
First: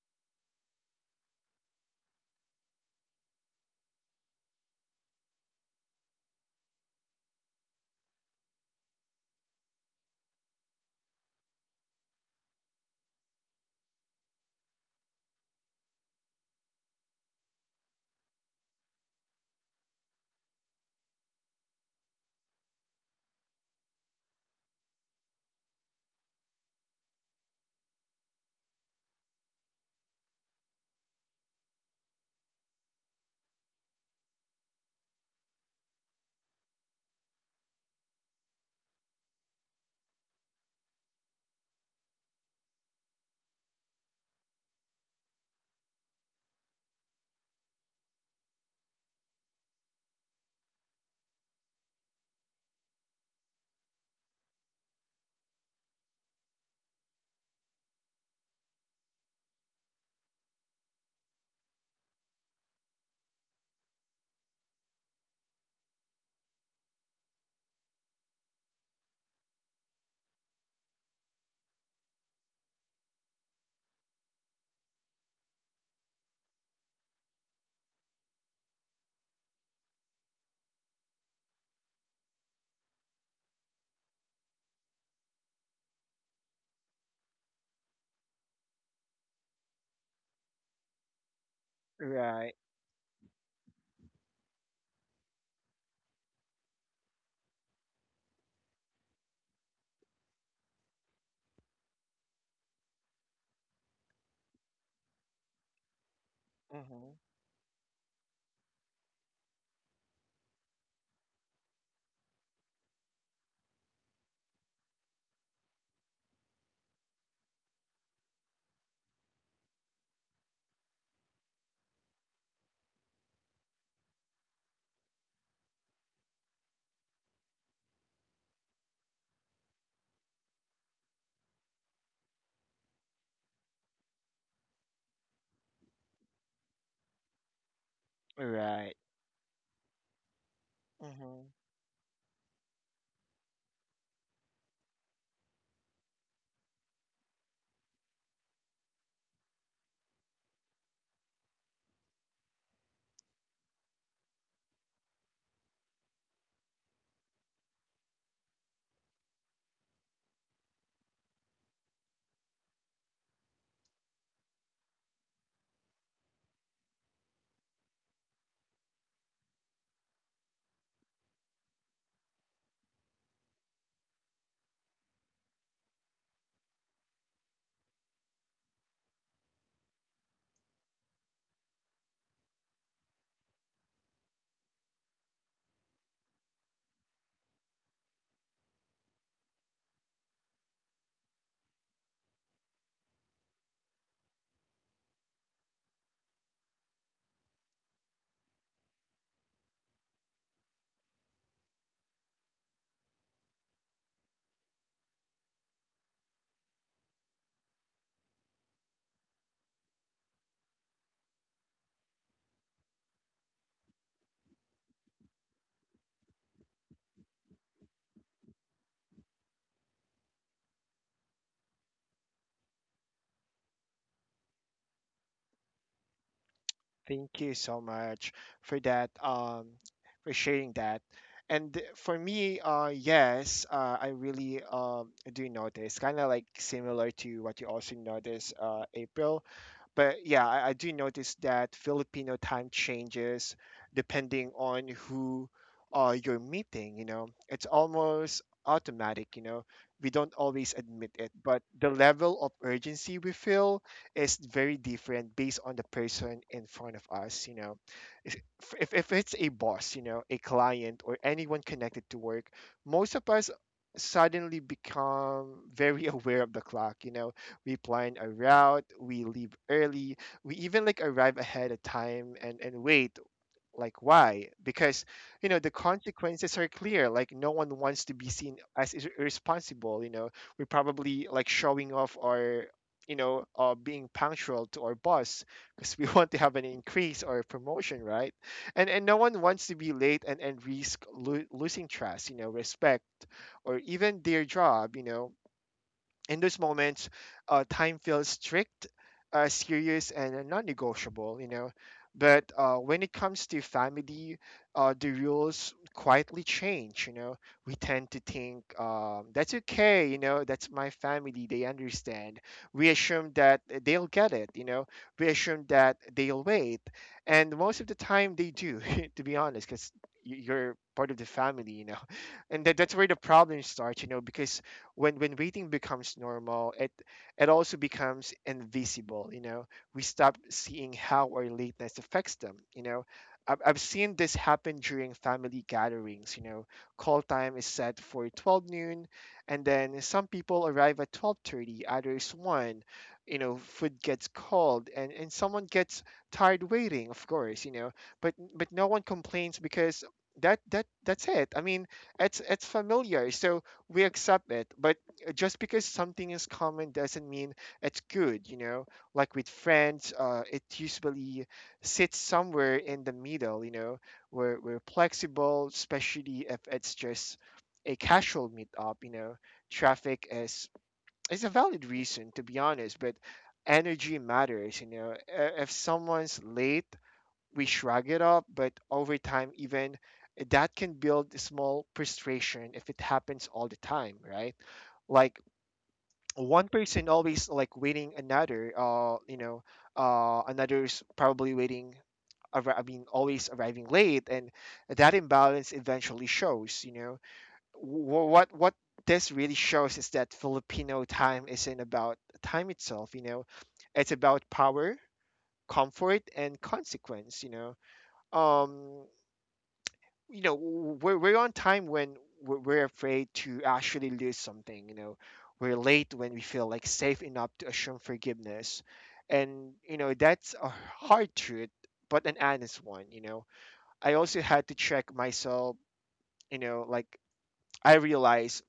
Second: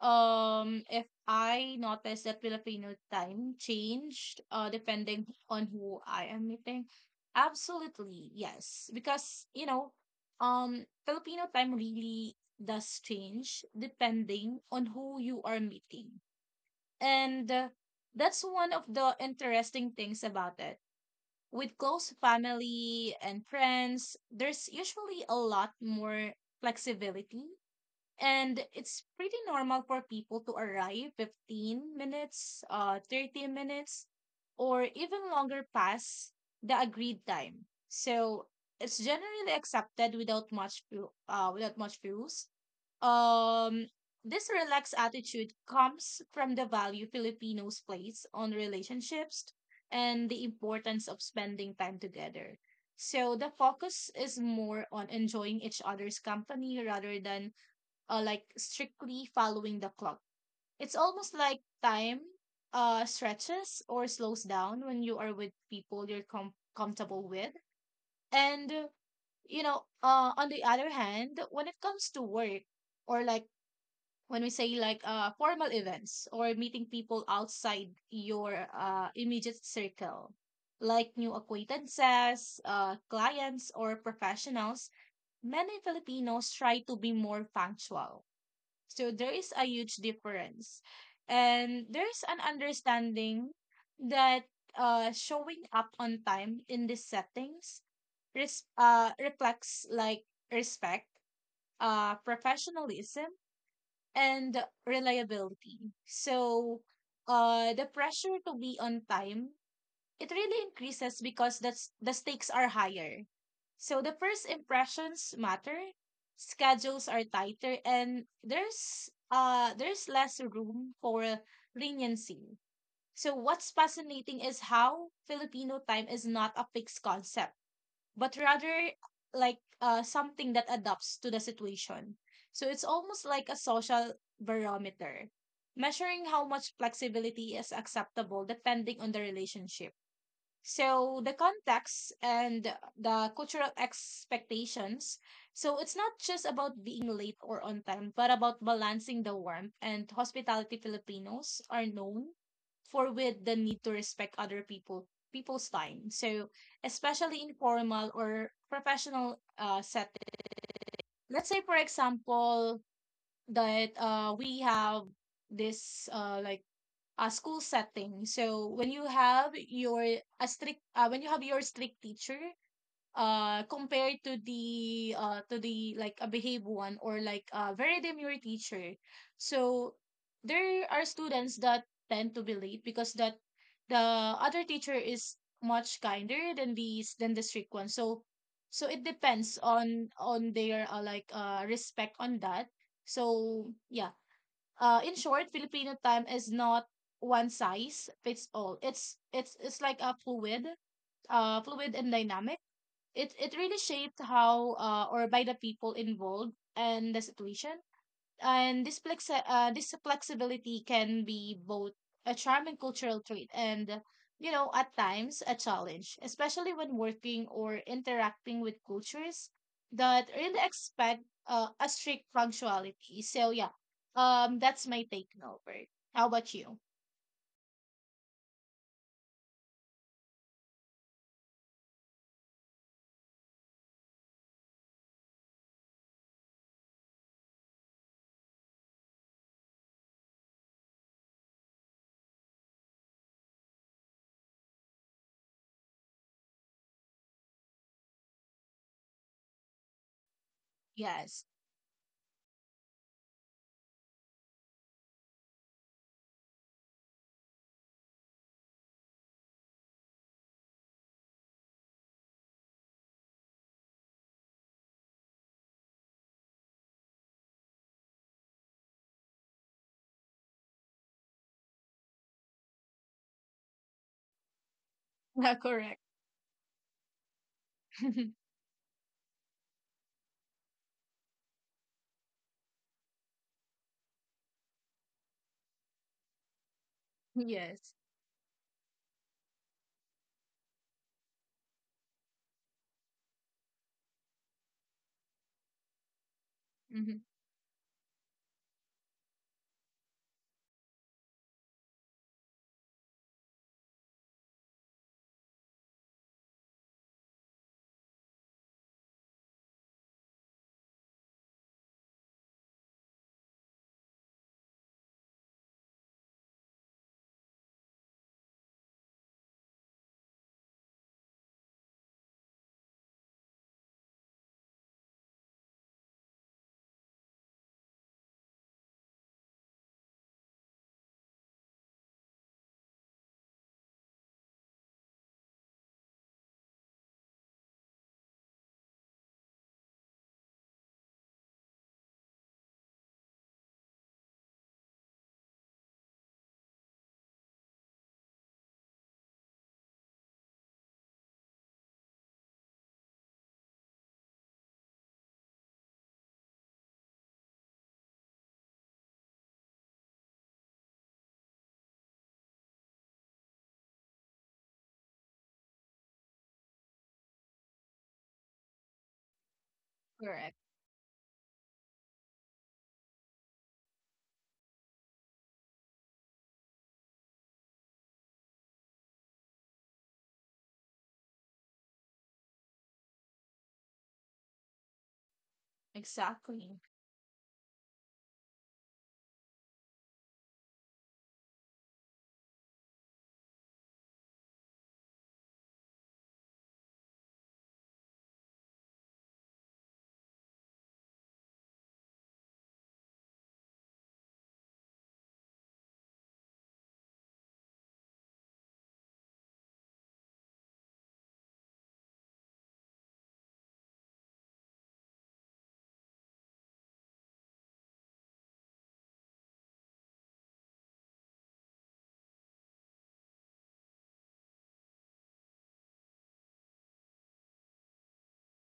Speaker 2: If I notice that Filipino time changed, depending on who I am meeting, absolutely yes, because Filipino time really does change depending on who you are meeting, and that's one of the interesting things about it. With close family and friends, there's usually a lot more flexibility and it's pretty normal for people to arrive 15 minutes, 30 minutes, or even longer past the agreed time. So it's generally accepted without much without much fuss. Um, this relaxed attitude comes from the value Filipinos place on relationships and the importance of spending time together. So the focus is more on enjoying each other's company rather than like strictly following the clock. It's almost like time stretches or slows down when you are with people you're comfortable with. And on the other hand, when it comes to work or like when we say like formal events or meeting people outside your immediate circle, like new acquaintances, clients or professionals, many Filipinos try to be more punctual so there is a huge difference. And there's an
Speaker 1: Right.
Speaker 2: understanding that showing up on time in these settings reflects like respect, professionalism, and reliability. So
Speaker 1: Hmm.
Speaker 2: the pressure to be on time it really increases because the stakes are higher. So the first impressions matter, schedules are tighter, and there's less room for leniency. So what's fascinating is how Filipino time is not a fixed concept, but rather like something that adapts to the situation. So it's almost like a social barometer, measuring how much flexibility is acceptable
Speaker 1: Right.
Speaker 2: depending on the relationship. So the context and the cultural expectations. So it's not just about being late or on time, but about balancing the warmth and hospitality Filipinos are known for with the need to respect other people's time. So especially in formal or professional setting. Let's say for example that we have this school setting. So when you have your strict teacher compared to the like a behave one or like a very demure teacher. So there are students that tend to be late because that the other teacher is much kinder than these than the strict one. So it depends on their respect on that. So yeah, in short, Filipino time is not one size fits all. It's like a fluid and dynamic. It really shaped how or by the people involved and the situation, and this flex this flexibility can be both a charm and cultural trait and, you know, at times a challenge, especially when working or interacting with cultures that really expect a strict punctuality. So yeah, that's my take, Norbert. How about you?
Speaker 1: Thank you so much for that, for sharing that. And for me, yes, I really do notice, kind of like similar to what you also notice, April. But yeah, I do notice that Filipino time changes depending on who you're meeting, you know. It's almost automatic, you know. We don't always admit it,
Speaker 2: Yes,
Speaker 1: but the level of urgency we feel is very different based on the person in front of us, you know. If, if it's a boss, you know, a client, or anyone connected to work, most of us suddenly become very (laughs) aware of the clock, you know. We plan a route, we leave early, we even like arrive ahead of time and wait. Like why? Because
Speaker 2: (laughs)
Speaker 1: you
Speaker 2: yeah,
Speaker 1: know the
Speaker 2: correct,
Speaker 1: consequences are clear. Like no one wants to be
Speaker 2: (laughs)
Speaker 1: seen as irresponsible. You know, we're probably like showing off our, you know, being punctual to our boss, because we (laughs) want to have an increase or a
Speaker 2: yes,
Speaker 1: promotion, right? And no one wants to be late and risk losing trust, you know, respect, or even their job, you know. In those moments,
Speaker 2: mm-hmm,
Speaker 1: time feels strict, serious, and non negotiable, you know. But when it comes to family, the rules quietly change, you know. We tend to think, that's okay, you know, that's my family, they understand. We assume that they'll get it, you know. We assume that they'll wait. And most of the time, they do, (laughs) to be honest, because you're part of the family, you know. (laughs) And that's where the problem starts, you know, because when waiting becomes normal, it also becomes invisible, you know. We stop seeing how our lateness affects them, you know. I've seen this happen during family gatherings, you know. Call time is set for 12 noon, and then some people arrive at 12:30, others 1. You know, food gets cold, and someone gets tired waiting, of course, you know. But no one complains because that's it. It's familiar, so we accept it. But just because something is common doesn't mean it's good, you know. Like with friends, it usually sits somewhere in the middle, you know. We're flexible, especially if it's just a casual meetup, you know. Traffic
Speaker 2: correct,
Speaker 1: is a valid reason, to be honest, but energy matters, you know. If someone's late, we shrug it up, but over time, even that can build small frustration if it happens all the time, right? Like one
Speaker 2: exactly,
Speaker 1: person always like waiting another, you know, another's probably waiting. Always arriving late, and that imbalance eventually shows. You know, what this really shows is that Filipino time isn't about time itself. You know, it's about power, comfort, and consequence. You know, um you know, we're on time when we're afraid to actually lose something, you know. We're late when we feel like safe enough to assume forgiveness. And you know, that's a hard truth, but an honest one, you know. I also had to check myself, you know, like I realized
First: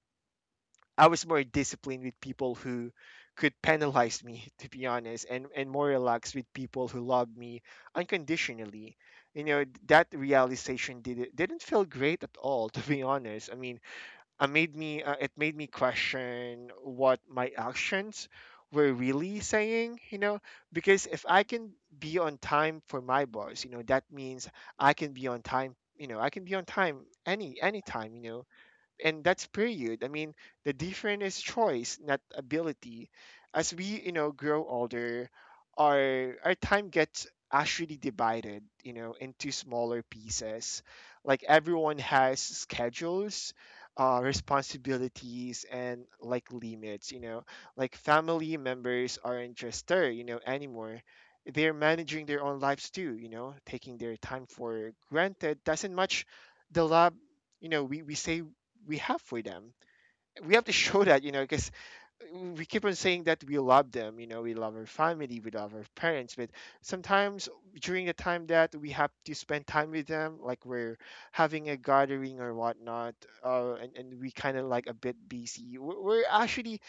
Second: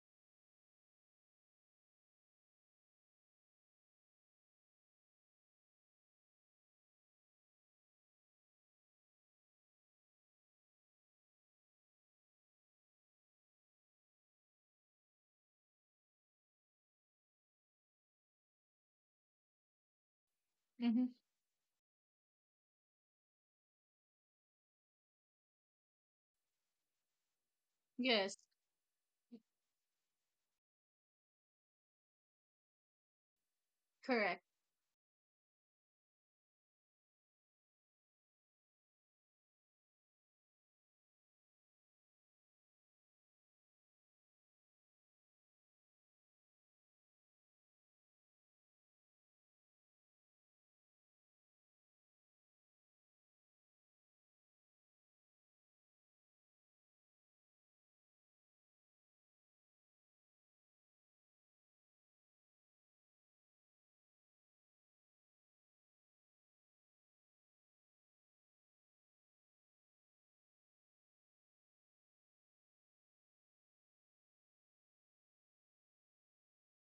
Speaker 1: I was more disciplined with people who could penalize me, (laughs) to be honest, and more relaxed with people who loved me unconditionally. You know, that realization did it didn't feel great at all, (laughs) to be honest. I mean, I made me it made me question what my actions were really saying, you know,
Speaker 2: mm-hmm,
Speaker 1: because if I can be on time for my boss, you know, that means I can be on time, you know, I can be on time any time, you
Speaker 2: yes,
Speaker 1: know, and that's period. I mean, the difference is choice, not ability. As we, you know,
Speaker 2: correct,
Speaker 1: grow older, our time gets actually divided, you know, into smaller pieces. Like everyone has schedules, responsibilities, and like limits. You know, like family members aren't just there, you know, anymore. They're managing their own lives too. You know, taking their time for granted doesn't much. The lab, you know, we say we have for them. We have to show (laughs) that, you know, because we keep on saying that we love them, you know, we love our family, we love our parents, but sometimes during the time that we have to spend time with them, like we're having a gathering or whatnot, and we kind of like a bit busy, we're actually,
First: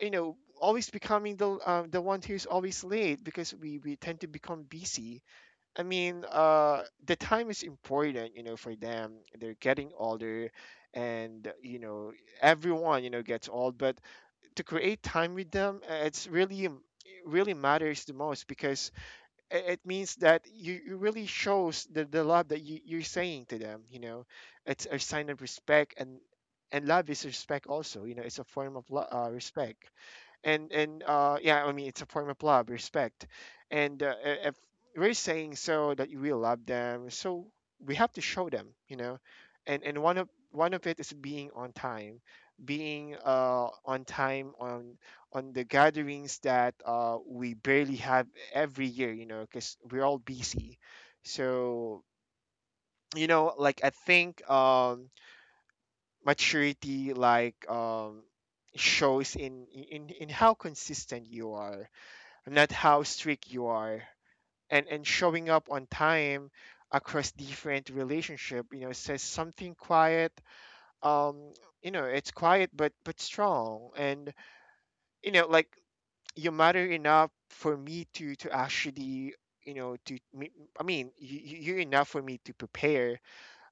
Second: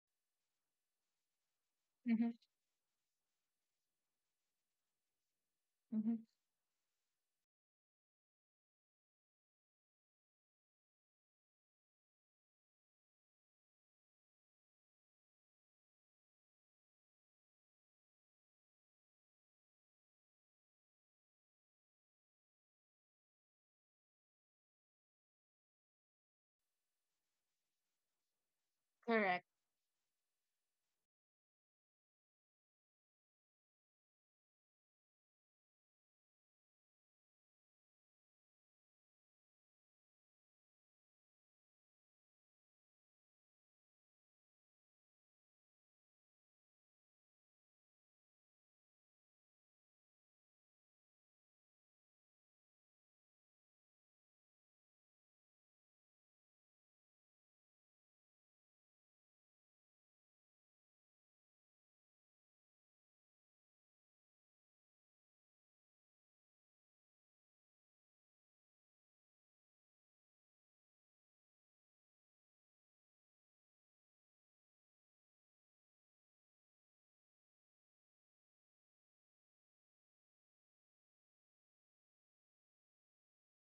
Speaker 1: you know, always becoming the one
Speaker 2: mm-hmm,
Speaker 1: who's always late because we tend to become busy. I mean,
Speaker 2: mm-hmm,
Speaker 1: the time is important, you know, for them. They're getting older, and you know, everyone, you know, gets old. But to create time with them, it's really, it really matters the most because it means that you really shows the love that you're saying to them. You know, it's a sign of respect, and love is respect also. You know, it's a form of
Speaker 2: correct,
Speaker 1: respect. And yeah, I mean, it's a form of love, respect. If we're saying so that we love them, so we have to show them, you know. And one of it is being on time. Being on time on the gatherings that we barely have every year, you know, because we're all busy. So you know, like I think maturity, like shows in in how consistent you are, not how strict you are. And showing up on time across different relationship, you know, says something quiet. um you know, it's quiet but strong. And you know, like you matter enough for me to actually, you know, to I mean, you're enough for me to prepare.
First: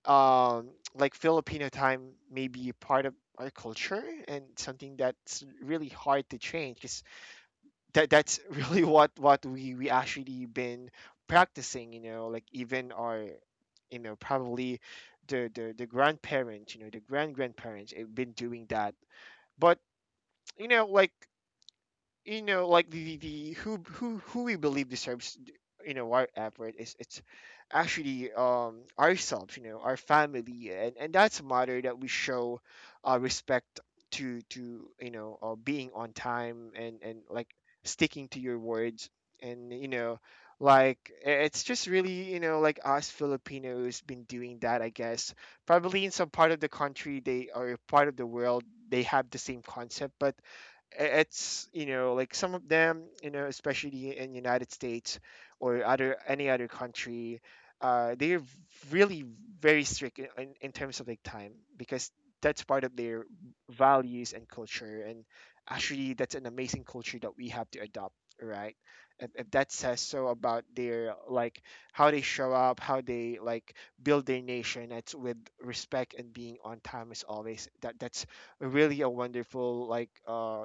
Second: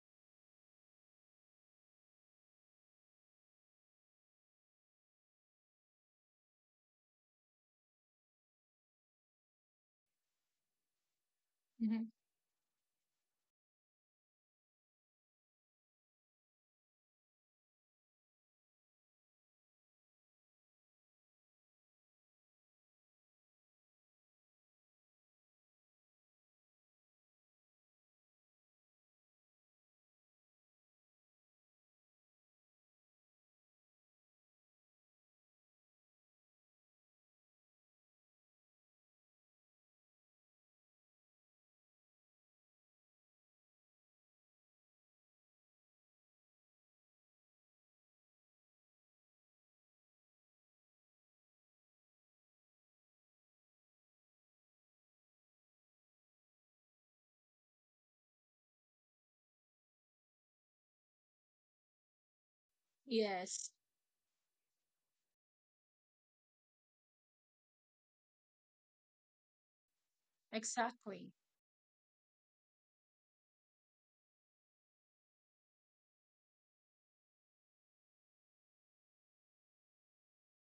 Speaker 1: um like Filipino time may be a part of our culture and something that's really hard to change. 'Cause that's (laughs) really what we actually been practicing, you
Speaker 2: mm-hmm,
Speaker 1: know, like even our, you know, probably the grandparents, you know, the grandparents have been doing that. But you know like, you know like the who we believe deserves, you know, our effort is it's actually ourselves, you know, our family, and that's a matter that we show respect to, you know, being on time and like sticking to your words. And you know, like it's just really, you know, like us Filipinos been doing that, I guess. Probably in some part of the country, they, or part of the world, they have the same concept, but it's, you know, like some of them, you know, especially in United States or other any other country, they're really very strict in, in terms of like time because that's part of their
Speaker 2: yes,
Speaker 1: values and culture. And actually that's an amazing culture that we have to adopt, right? If that says so about their,
Speaker 2: exactly.
Speaker 1: like, how they show up, how they like build their nation, it's with respect and being on time as always. That that's really a wonderful, like uh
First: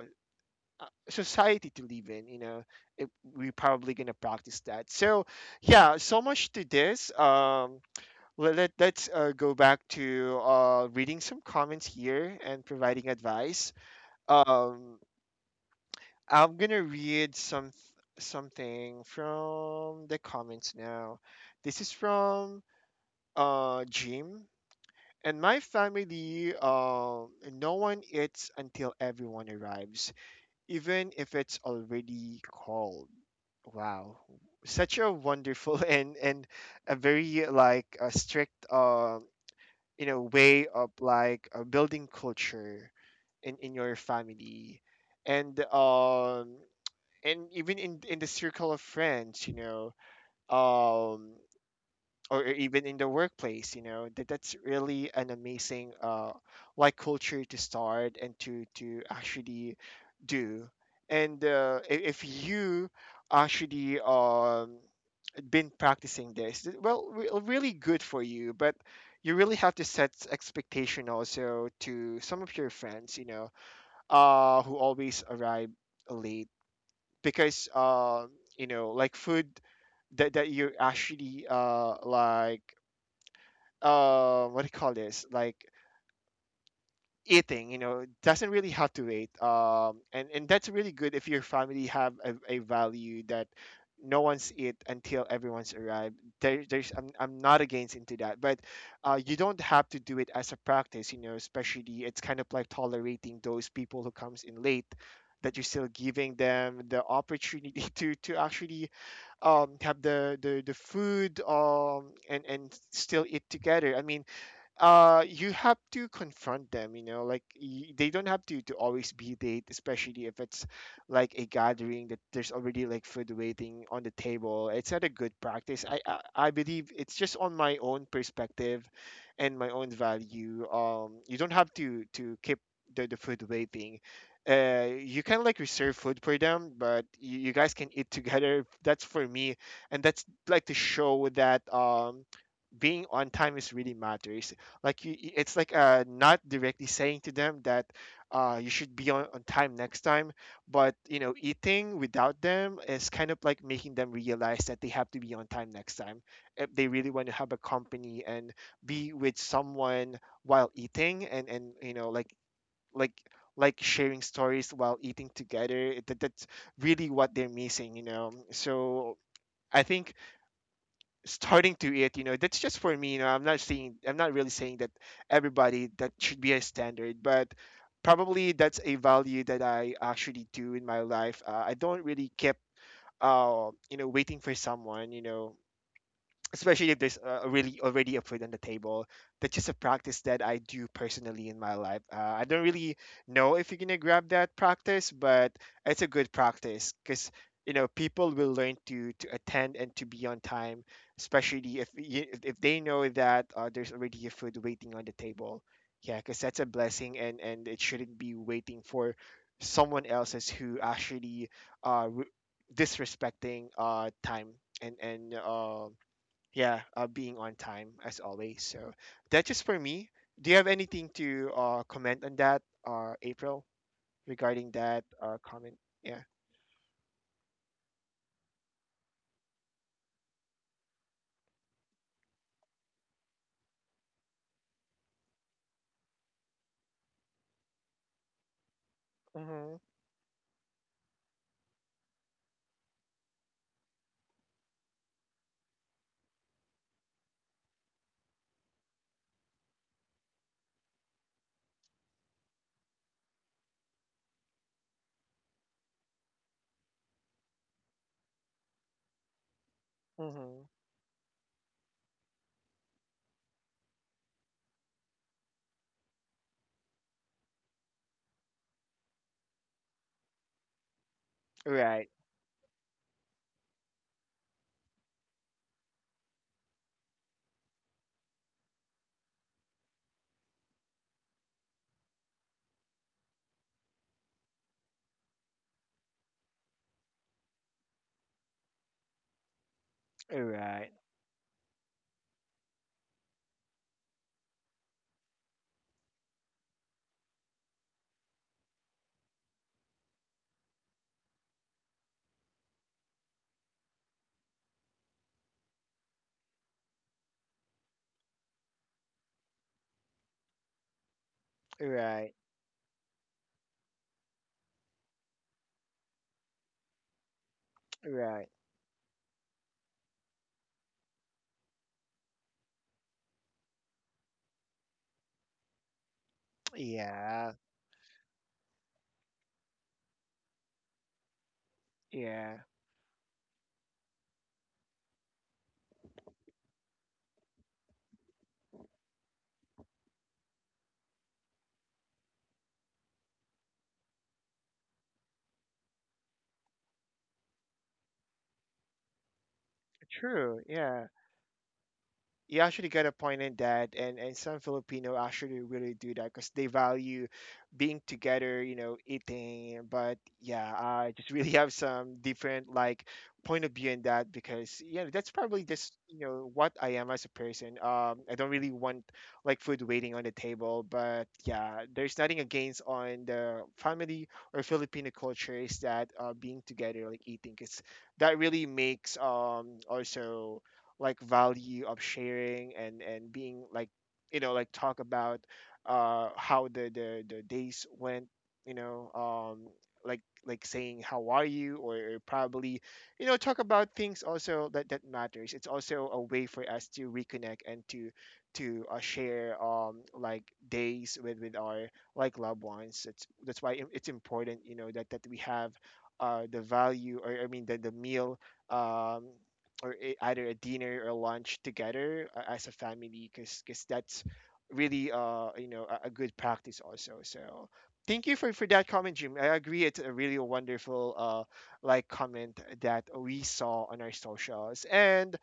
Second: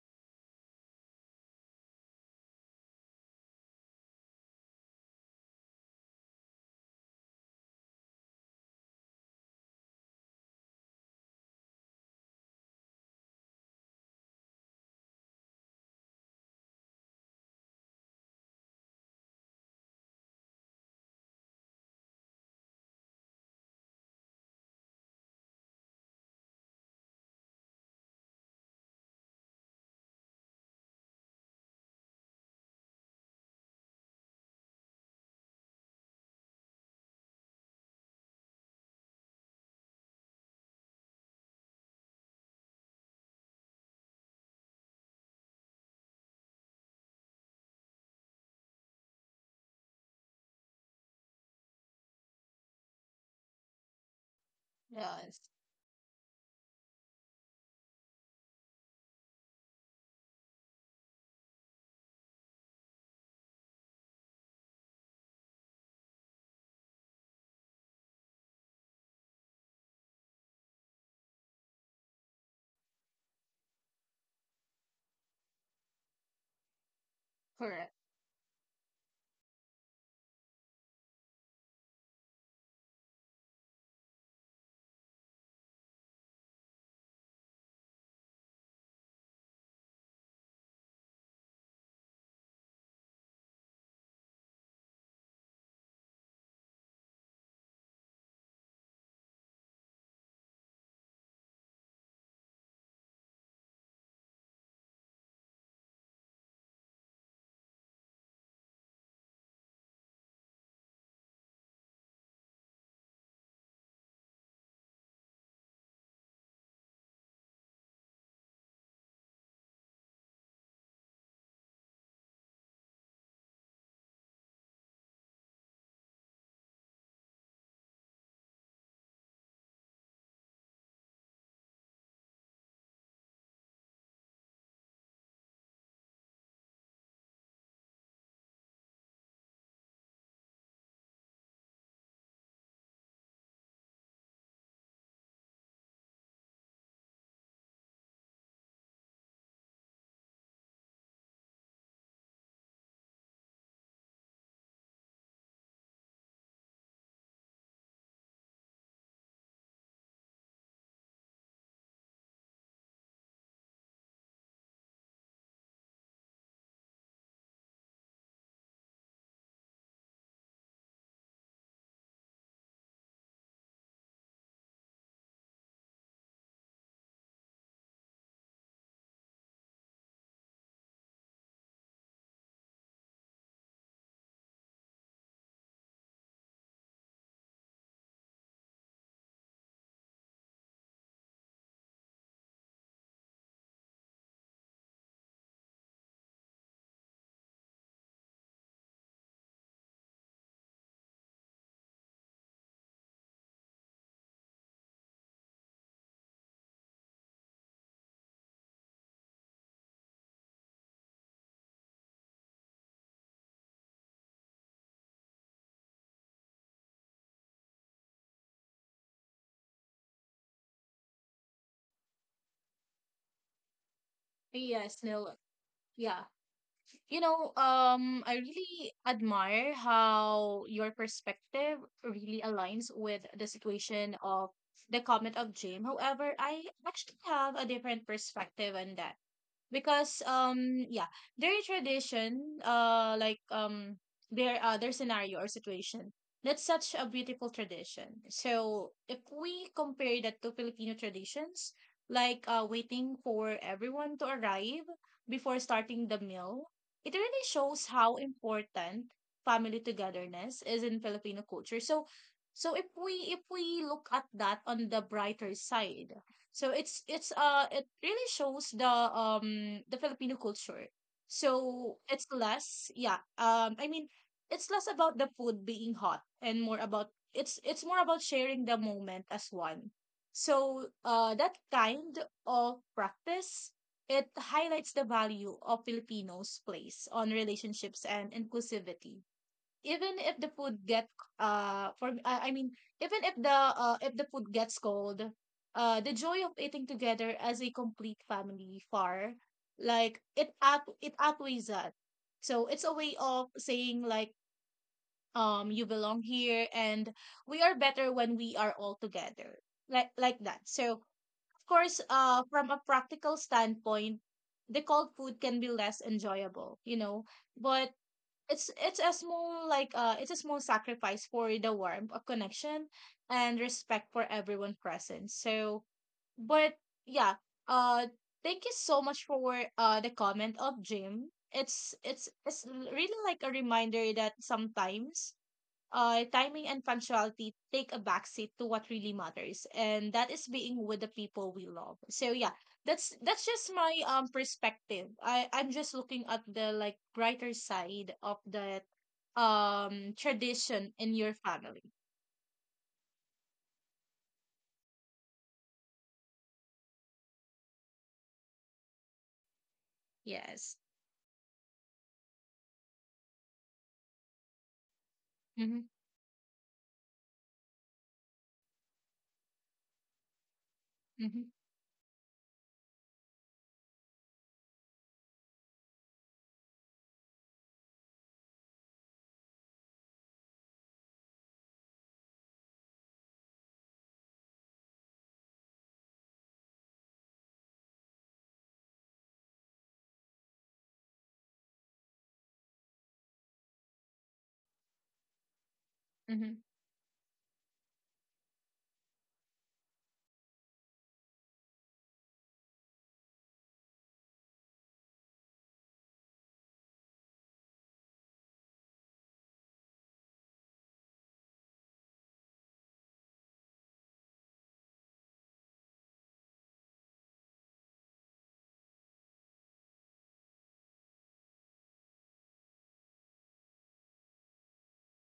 Speaker 1: uh, society to live in, you know. It, we're probably going to practice that. So yeah, so much to this. Let's go back to reading some comments here and providing advice. um I'm going to read some something from the comments now. This is from Jim. And my family, no one eats until everyone arrives, even if it's already cold. Wow, such a wonderful (laughs) and a very like a strict you know way of like building culture in your family. And and even in the circle of friends, you know. um or even in the workplace, you know, that that's really an
Speaker 2: Yes,
Speaker 1: amazing like culture to start and to actually do. And if you actually been practicing this well, really good for you. But you really have to set expectation also to some of your friends, you know, who always arrive late. Because
Speaker 2: correct.
Speaker 1: you know like food that that you're actually like what do you call this, like eating, you know, doesn't really have to wait. And that's really good if your family have a value that no one's eat until everyone's arrived. There's I'm not against into that. But you don't have to do it as a practice, you know, especially it's kind of like tolerating those people who comes in late, that you're still giving them the opportunity (laughs) to actually have the food and still eat together. I mean, you have to confront them, you know, like they don't have to always be late, especially if it's like a gathering that there's already like food waiting on the table. It's not a good practice. I believe it's just on my own perspective and my own value. You don't have to keep the food waiting. You can like reserve food for them, but you guys can eat together. That's for me, and that's like to show that being on time is really matters. Like you, it's like not directly saying to them that you should be on time next time, but you know, eating without them is kind of like making them realize that they have to be on time next time if they really want to have a company and be with someone while eating. And you know like like sharing stories while eating together. That's really what they're missing, you know. So I think starting to it, you know, that's just for me. You know, I'm not saying, I'm not really saying that everybody that should be a standard, but probably that's a value that I actually do in my life. I don't really keep you know waiting for someone, you know, especially if there's a really already a food on the table. That's just a practice that I do personally in my life. I don't really know if you're gonna grab that practice, but it's a good practice because you know people will learn to attend and to be on time, especially if you, if they know that there's already a food waiting on the table. Yeah, because that's a blessing, and it shouldn't be waiting for someone else's who actually uh re- disrespecting time. And yeah, being on time as always. So that's just for me. Do you have anything to comment on that, April, regarding
Speaker 2: Yes,
Speaker 1: that
Speaker 2: no.
Speaker 1: comment? Yeah.
Speaker 2: Yeah. You know, I really admire how your perspective really aligns with the situation of the comment of Jim. However, I actually have a different perspective on that.
Speaker 1: Mm-hmm.
Speaker 2: Because their tradition, their scenario or situation, that's such a beautiful tradition. So if we compare that to Filipino traditions, like waiting for everyone to arrive before starting the meal, it really shows how important family togetherness
Speaker 1: Mm-hmm.
Speaker 2: is in Filipino culture. So so if we look at that on the brighter side, so it's it really shows the Filipino culture. So
Speaker 1: Right.
Speaker 2: it's less, yeah. I mean, it's less about the food being hot and more about it's more about sharing the moment as one. So that kind of practice, it highlights the value of Filipinos' place on relationships and inclusivity, even if the food
Speaker 1: Right.
Speaker 2: get for I mean even if the food gets cold, the joy of eating together as a complete family far, like, it outweighs that. So it's a way of saying like, you belong here and we are better when we are all together, like that. So of course
Speaker 1: Right.
Speaker 2: from a practical standpoint, the cold food can be less enjoyable, you know, but
Speaker 1: Right.
Speaker 2: it's a small like, it's a small sacrifice for the warmth of connection and respect for everyone present. So but yeah,
Speaker 1: Yeah.
Speaker 2: uh thank you so much for the comment of Jim. it's it's
Speaker 1: Yeah.
Speaker 2: it's really like a reminder that sometimes timing and punctuality take a backseat to what really matters, and that is being with the people we love. So yeah, that's just my perspective. I'm just looking at the like brighter side of that
Speaker 1: True.
Speaker 2: tradition
Speaker 1: Yeah.
Speaker 2: in your family.
Speaker 1: You actually got a point in that, and some Filipino actually really do that because they value being together, you know, eating. But yeah,
Speaker 2: Yes.
Speaker 1: I just (laughs) really have some different like point of view in that, because you know that's probably
Speaker 2: Mm-hmm.
Speaker 1: just, you know, what I am as a person. I don't really want like food waiting on the table. But
Speaker 2: Mm-hmm.
Speaker 1: yeah, there's nothing against on the family or Filipino cultures that being together like eating, because that really makes also like value of sharing, and being like, you know, like talk about how the days went, you know. Like saying how are you, or probably, you know, talk about things also that that matters. It's also a way
Speaker 2: Mm-hmm.
Speaker 1: for us to reconnect and to share like days with our like loved ones. It's that's why it's important, you know, that that we have the value, or I mean the meal, um or a, either a dinner or lunch together, as a family, because that's really you know a good practice also. So thank you for that comment, Jim. I agree, it's a really wonderful like comment that we saw on our socials. And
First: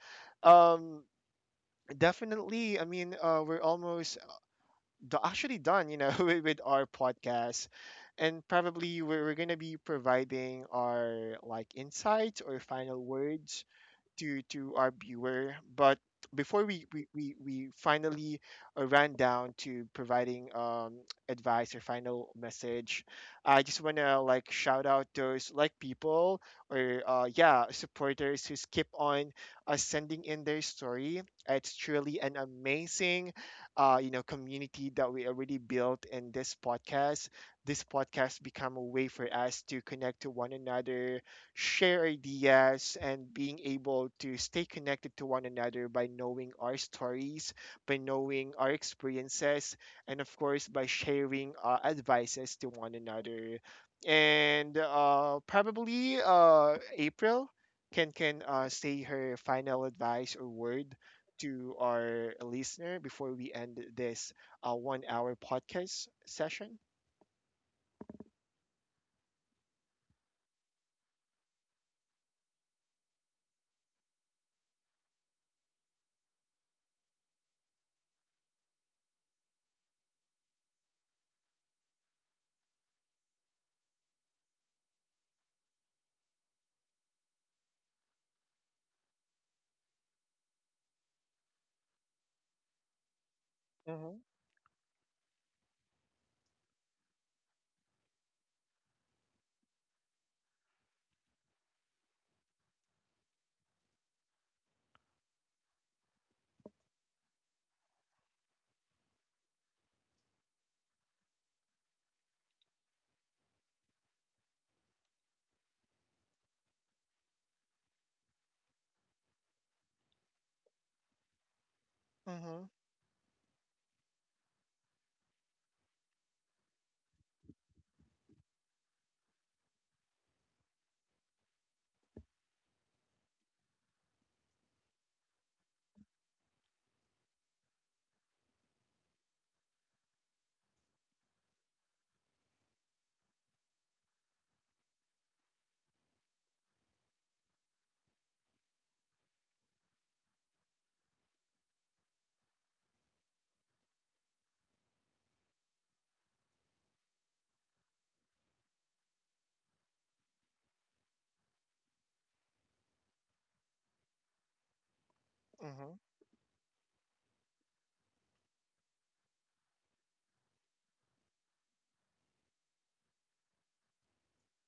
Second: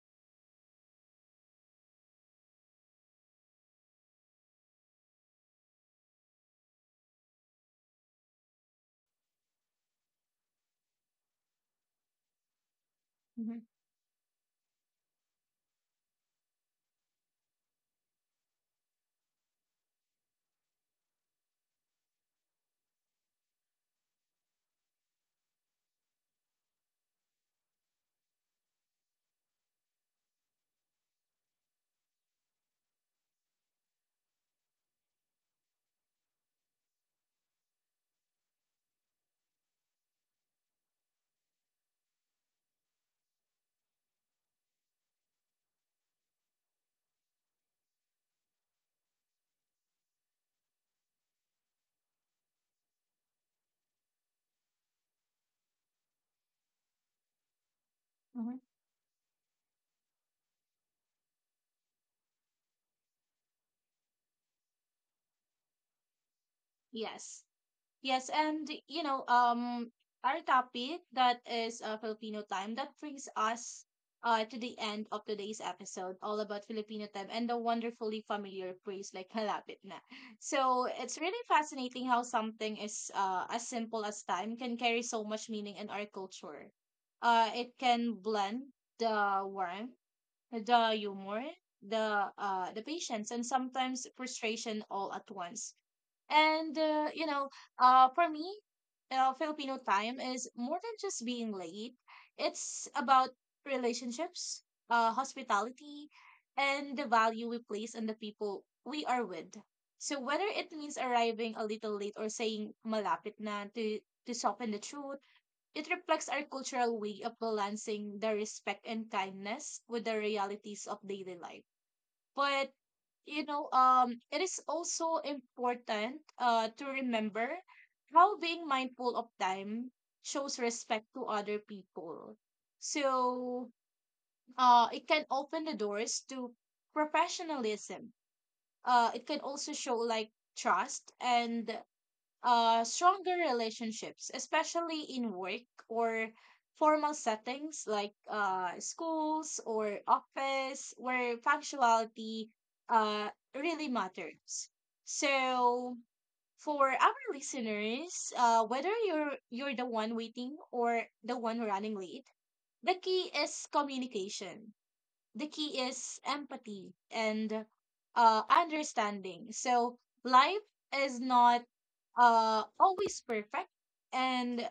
Speaker 1: um definitely, I mean, we're almost actually done, you know, (laughs) with our podcast. And probably we're going to be providing our like insights or final
Speaker 2: Mm-hmm.
Speaker 1: words to our viewer. But before we finally ran down to providing advice or final message, I just wanna like shout out those like people or yeah, supporters who keep on sending in their story. It's truly an amazing you know community that we already built in this podcast. This podcast become a way for us to connect to one another, share ideas, and being able to stay connected to one another by knowing our stories, by knowing our experiences, and of course by sharing advices to one another. And probably April can can
Speaker 2: Mm-hmm.
Speaker 1: uh, say her final advice or word to our listener before we end this 1 hour podcast session.
Speaker 2: Yes. Yes, and you know, our topic that is, Filipino time. That brings us to the end of today's episode, all about Filipino time and the wonderfully familiar phrase like halapit na. So it's really fascinating how something is as simple as time can carry so much meaning in our culture. It can blend the warmth, the humor, the patience, and sometimes
Speaker 1: Mm-hmm,
Speaker 2: frustration all at once. And for me, Filipino time is more than just being late. It's about relationships, hospitality, and the value we place on the people we are with. So whether it means arriving a little late or saying malapit na to soften the truth, it reflects our cultural way of balancing the respect and kindness with the realities of daily life.
Speaker 1: mm-hmm,
Speaker 2: But you know, it is also important to remember how being mindful of time shows respect to other people. So it can open the doors to professionalism. It can also show like trust and stronger relationships, especially in work or formal settings like, schools or office, where punctuality uh, really matters. So for our listeners, whether you're the one waiting or the one running late, the key is communication. The key
Speaker 1: mm-hmm.
Speaker 2: is empathy and understanding. So life is not always perfect, and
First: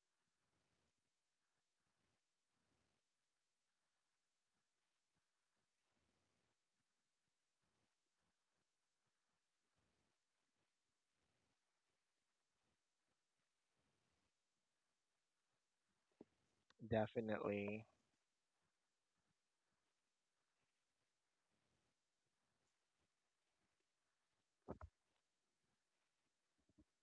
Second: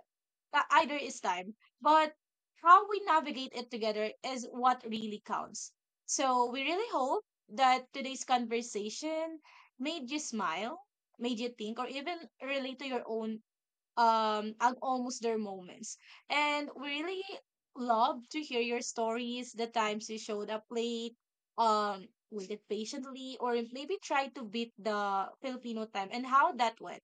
Speaker 2: either is time. But how we navigate it together is what really counts. So we really hope that today's conversation made you smile, made you think, or even relate to your own and almost their moments. And we really
Speaker 1: Definitely.
Speaker 2: love to hear your stories, the times you showed up late, um waited patiently, or maybe try to beat the Filipino time and how that went.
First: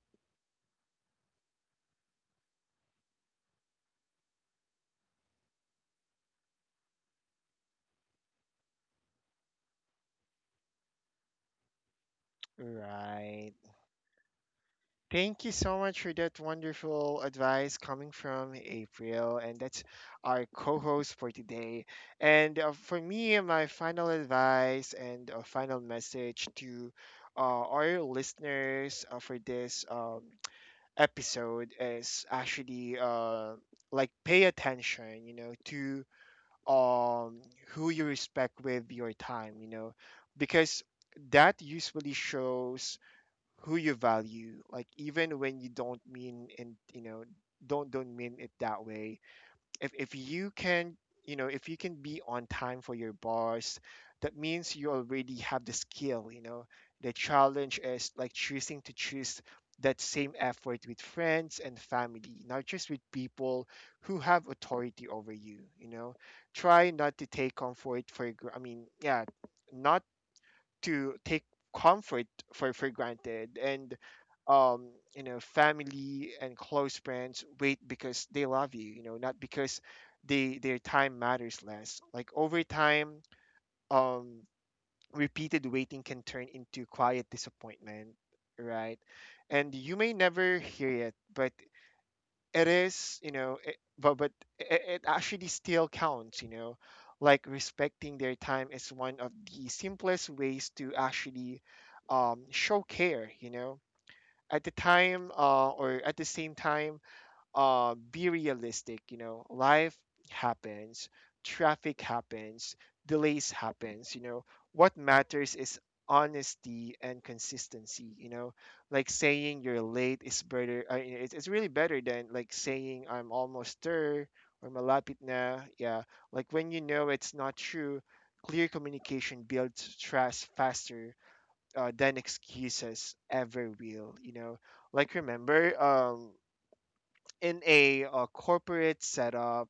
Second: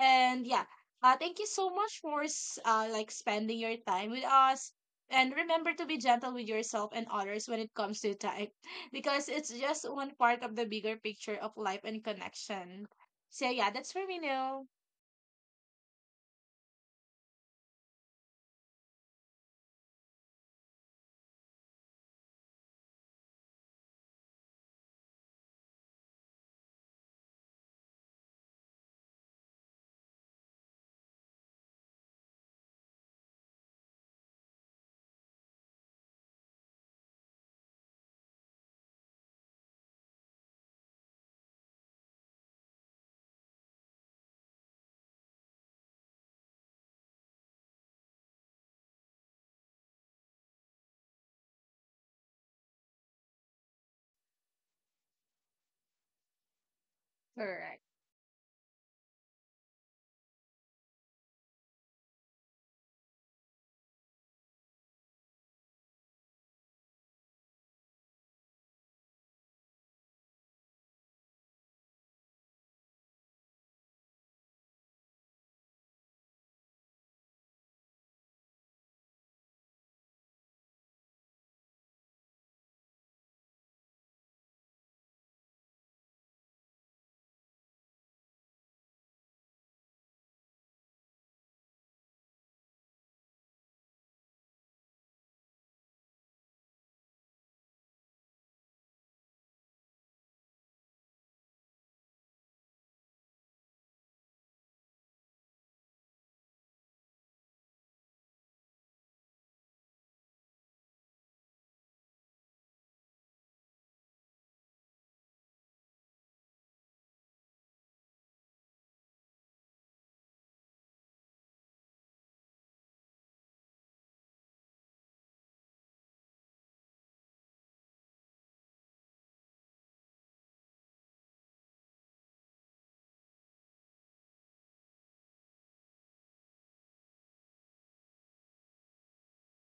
Speaker 2: And yeah, thank you so much for like spending your time with us. And remember to be gentle with yourself and others when it comes to time, (laughs) because it's just one part of the bigger picture of life and connection.
Speaker 1: Right.
Speaker 2: So yeah, that's for me now.
Speaker 1: Thank you so much for that wonderful advice coming from April, and that's our co-host for today. And for me, my final advice and a final message to our listeners for this (tsk) episode is actually like pay attention, you know, to um, who you respect with your time, you know, because that usually shows who you value, like even when you don't mean and you know don't mean it that way. If you can, you know, if you can be on time for your bars, that means you already have the skill, you know. The challenge
Speaker 2: Correct.
Speaker 1: is like choosing to choose that same effort with friends and family, not just with people who have authority over you, you know. Try not to take comfort for gr- I mean yeah not to take comfort for granted. And um, you know, family and close friends wait because they love you, you know, not because they, their time matters less. Like over time, um, repeated waiting can turn into quiet disappointment, right? And you may never hear it, but it is you know it, but it actually still counts, you know. Like respecting their time is one of the simplest ways to actually show care, you know. At the time, or at the same time, be realistic. You know, life happens, traffic happens, delays happens. You know, what matters is honesty and consistency. You know, like saying you're late is better. I mean, it's really better than like saying I'm almost there or malapit na. Yeah, like when you know it's not true. Clear communication builds trust faster than excuses ever will. You know, like remember in a corporate setup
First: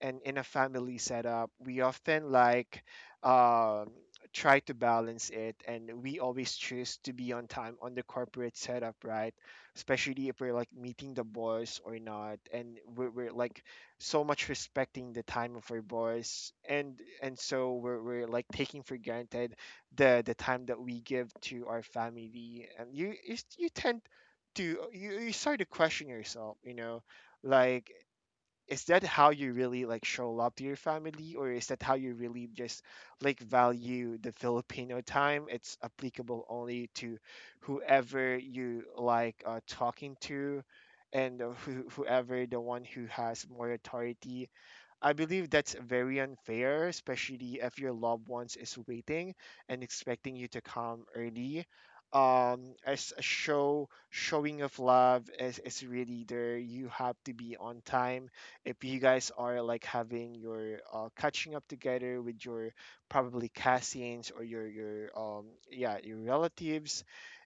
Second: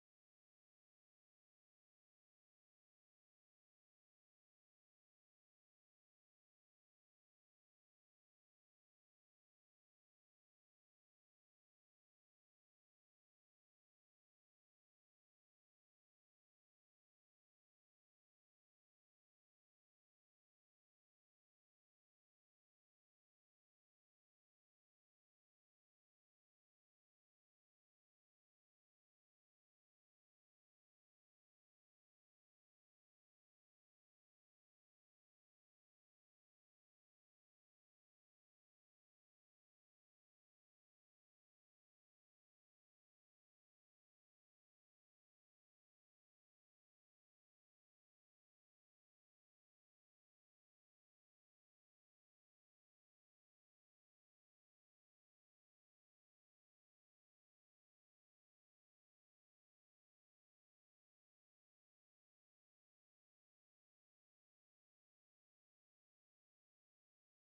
Speaker 1: and in a family setup, we often like um, try to balance it, and we always choose to be on time on the corporate setup, right? Especially if we're like meeting the boss or not, and we're like so much respecting the time of our boss, and and so we're like taking for granted the time that we give to our family. And you tend to, you start to question yourself, you know, like, is that how you really like show love to your family, or is that how you really just like value the filipino time? It's applicable only to whoever you like talking to, and whoever the one who has more authority. I believe that's very unfair, especially if your loved ones is waiting and expecting you to come early. As a showing of love is really there. You have to be on time. If you guys are like having your catching up together with your probably cousins or your relatives,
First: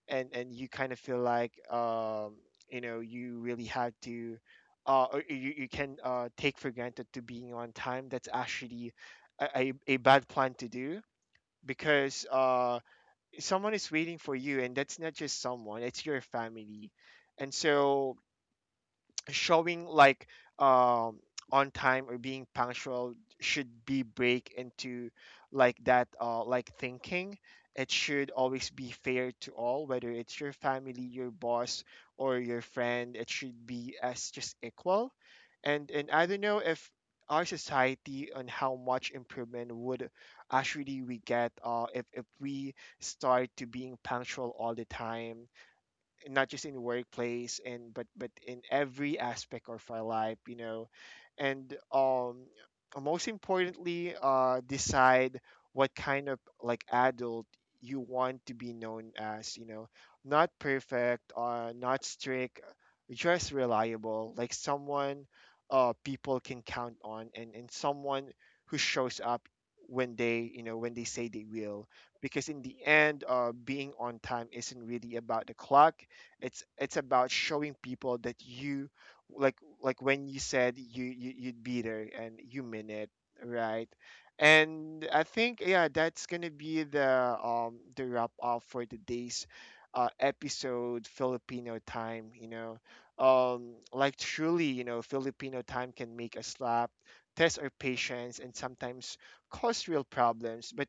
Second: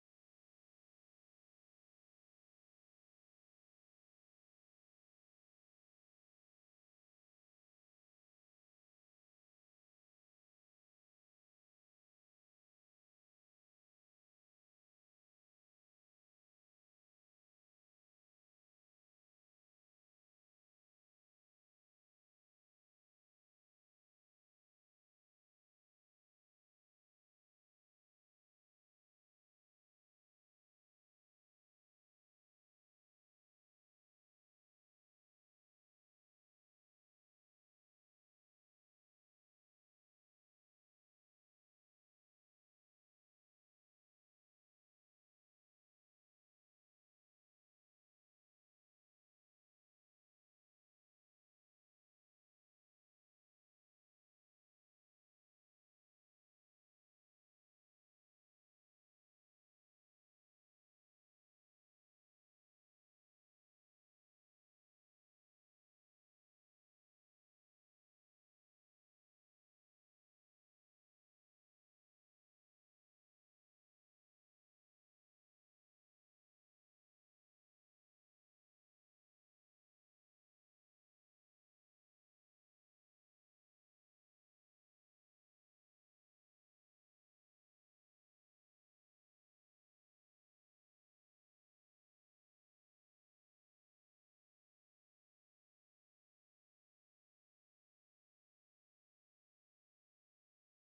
Speaker 1: and you kind of feel like you know you really have to or you can take for granted to being on time, that's actually a bad plan to do because someone is waiting for you, and that's not just someone, it's your family. And so showing like um on time or being punctual should be break into like that, like thinking it should always be fair to all, whether it's your family, your boss, or your friend, it should be as just equal. And I don't know if our society and how much improvement would actually we get if we start to being punctual all the time, not just in workplace and but in every aspect of our life, you know. And most importantly, decide what kind of like adult you want to be known as, you know. Not perfect, not strict, just reliable, like someone people can count on, and someone who shows up when they, you know, when they say they will. Because in the end, being on time isn't really about the clock, it's about showing people that you like like when you said you you'd be there and you mean it, right? And I think, yeah, that's gonna be the wrap up for today's episode, filipino time, you know. Like truly, you know, filipino time can make us laugh, test our patience, and sometimes cause real problems. But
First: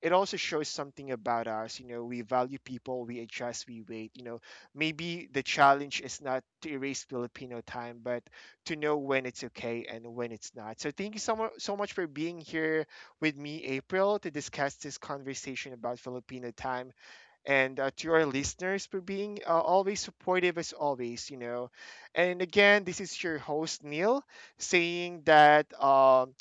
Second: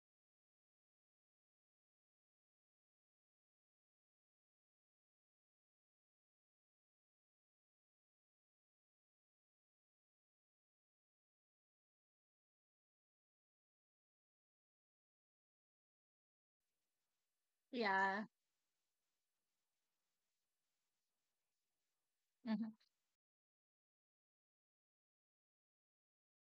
Speaker 1: it also shows something about us. You know, we value people, we adjust, we wait. You know, maybe the challenge is not to erase Filipino time, but to know when it's okay and when it's not. So thank you so much, so much for being here with me, April, to discuss this conversation about Filipino time, and to
Speaker 2: Yeah.
Speaker 1: our listeners for being always supportive as always. You know, and again, this is your host Neil saying that.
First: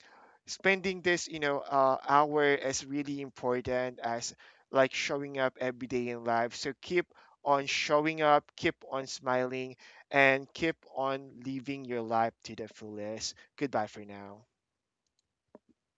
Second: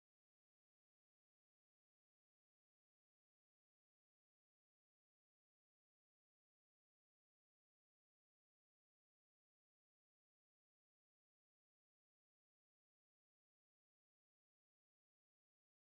Speaker 1: Spending this, you know, hour is really important as like showing up every day in life. So keep on showing up, keep on smiling, and keep on living your life to the fullest. Goodbye for now.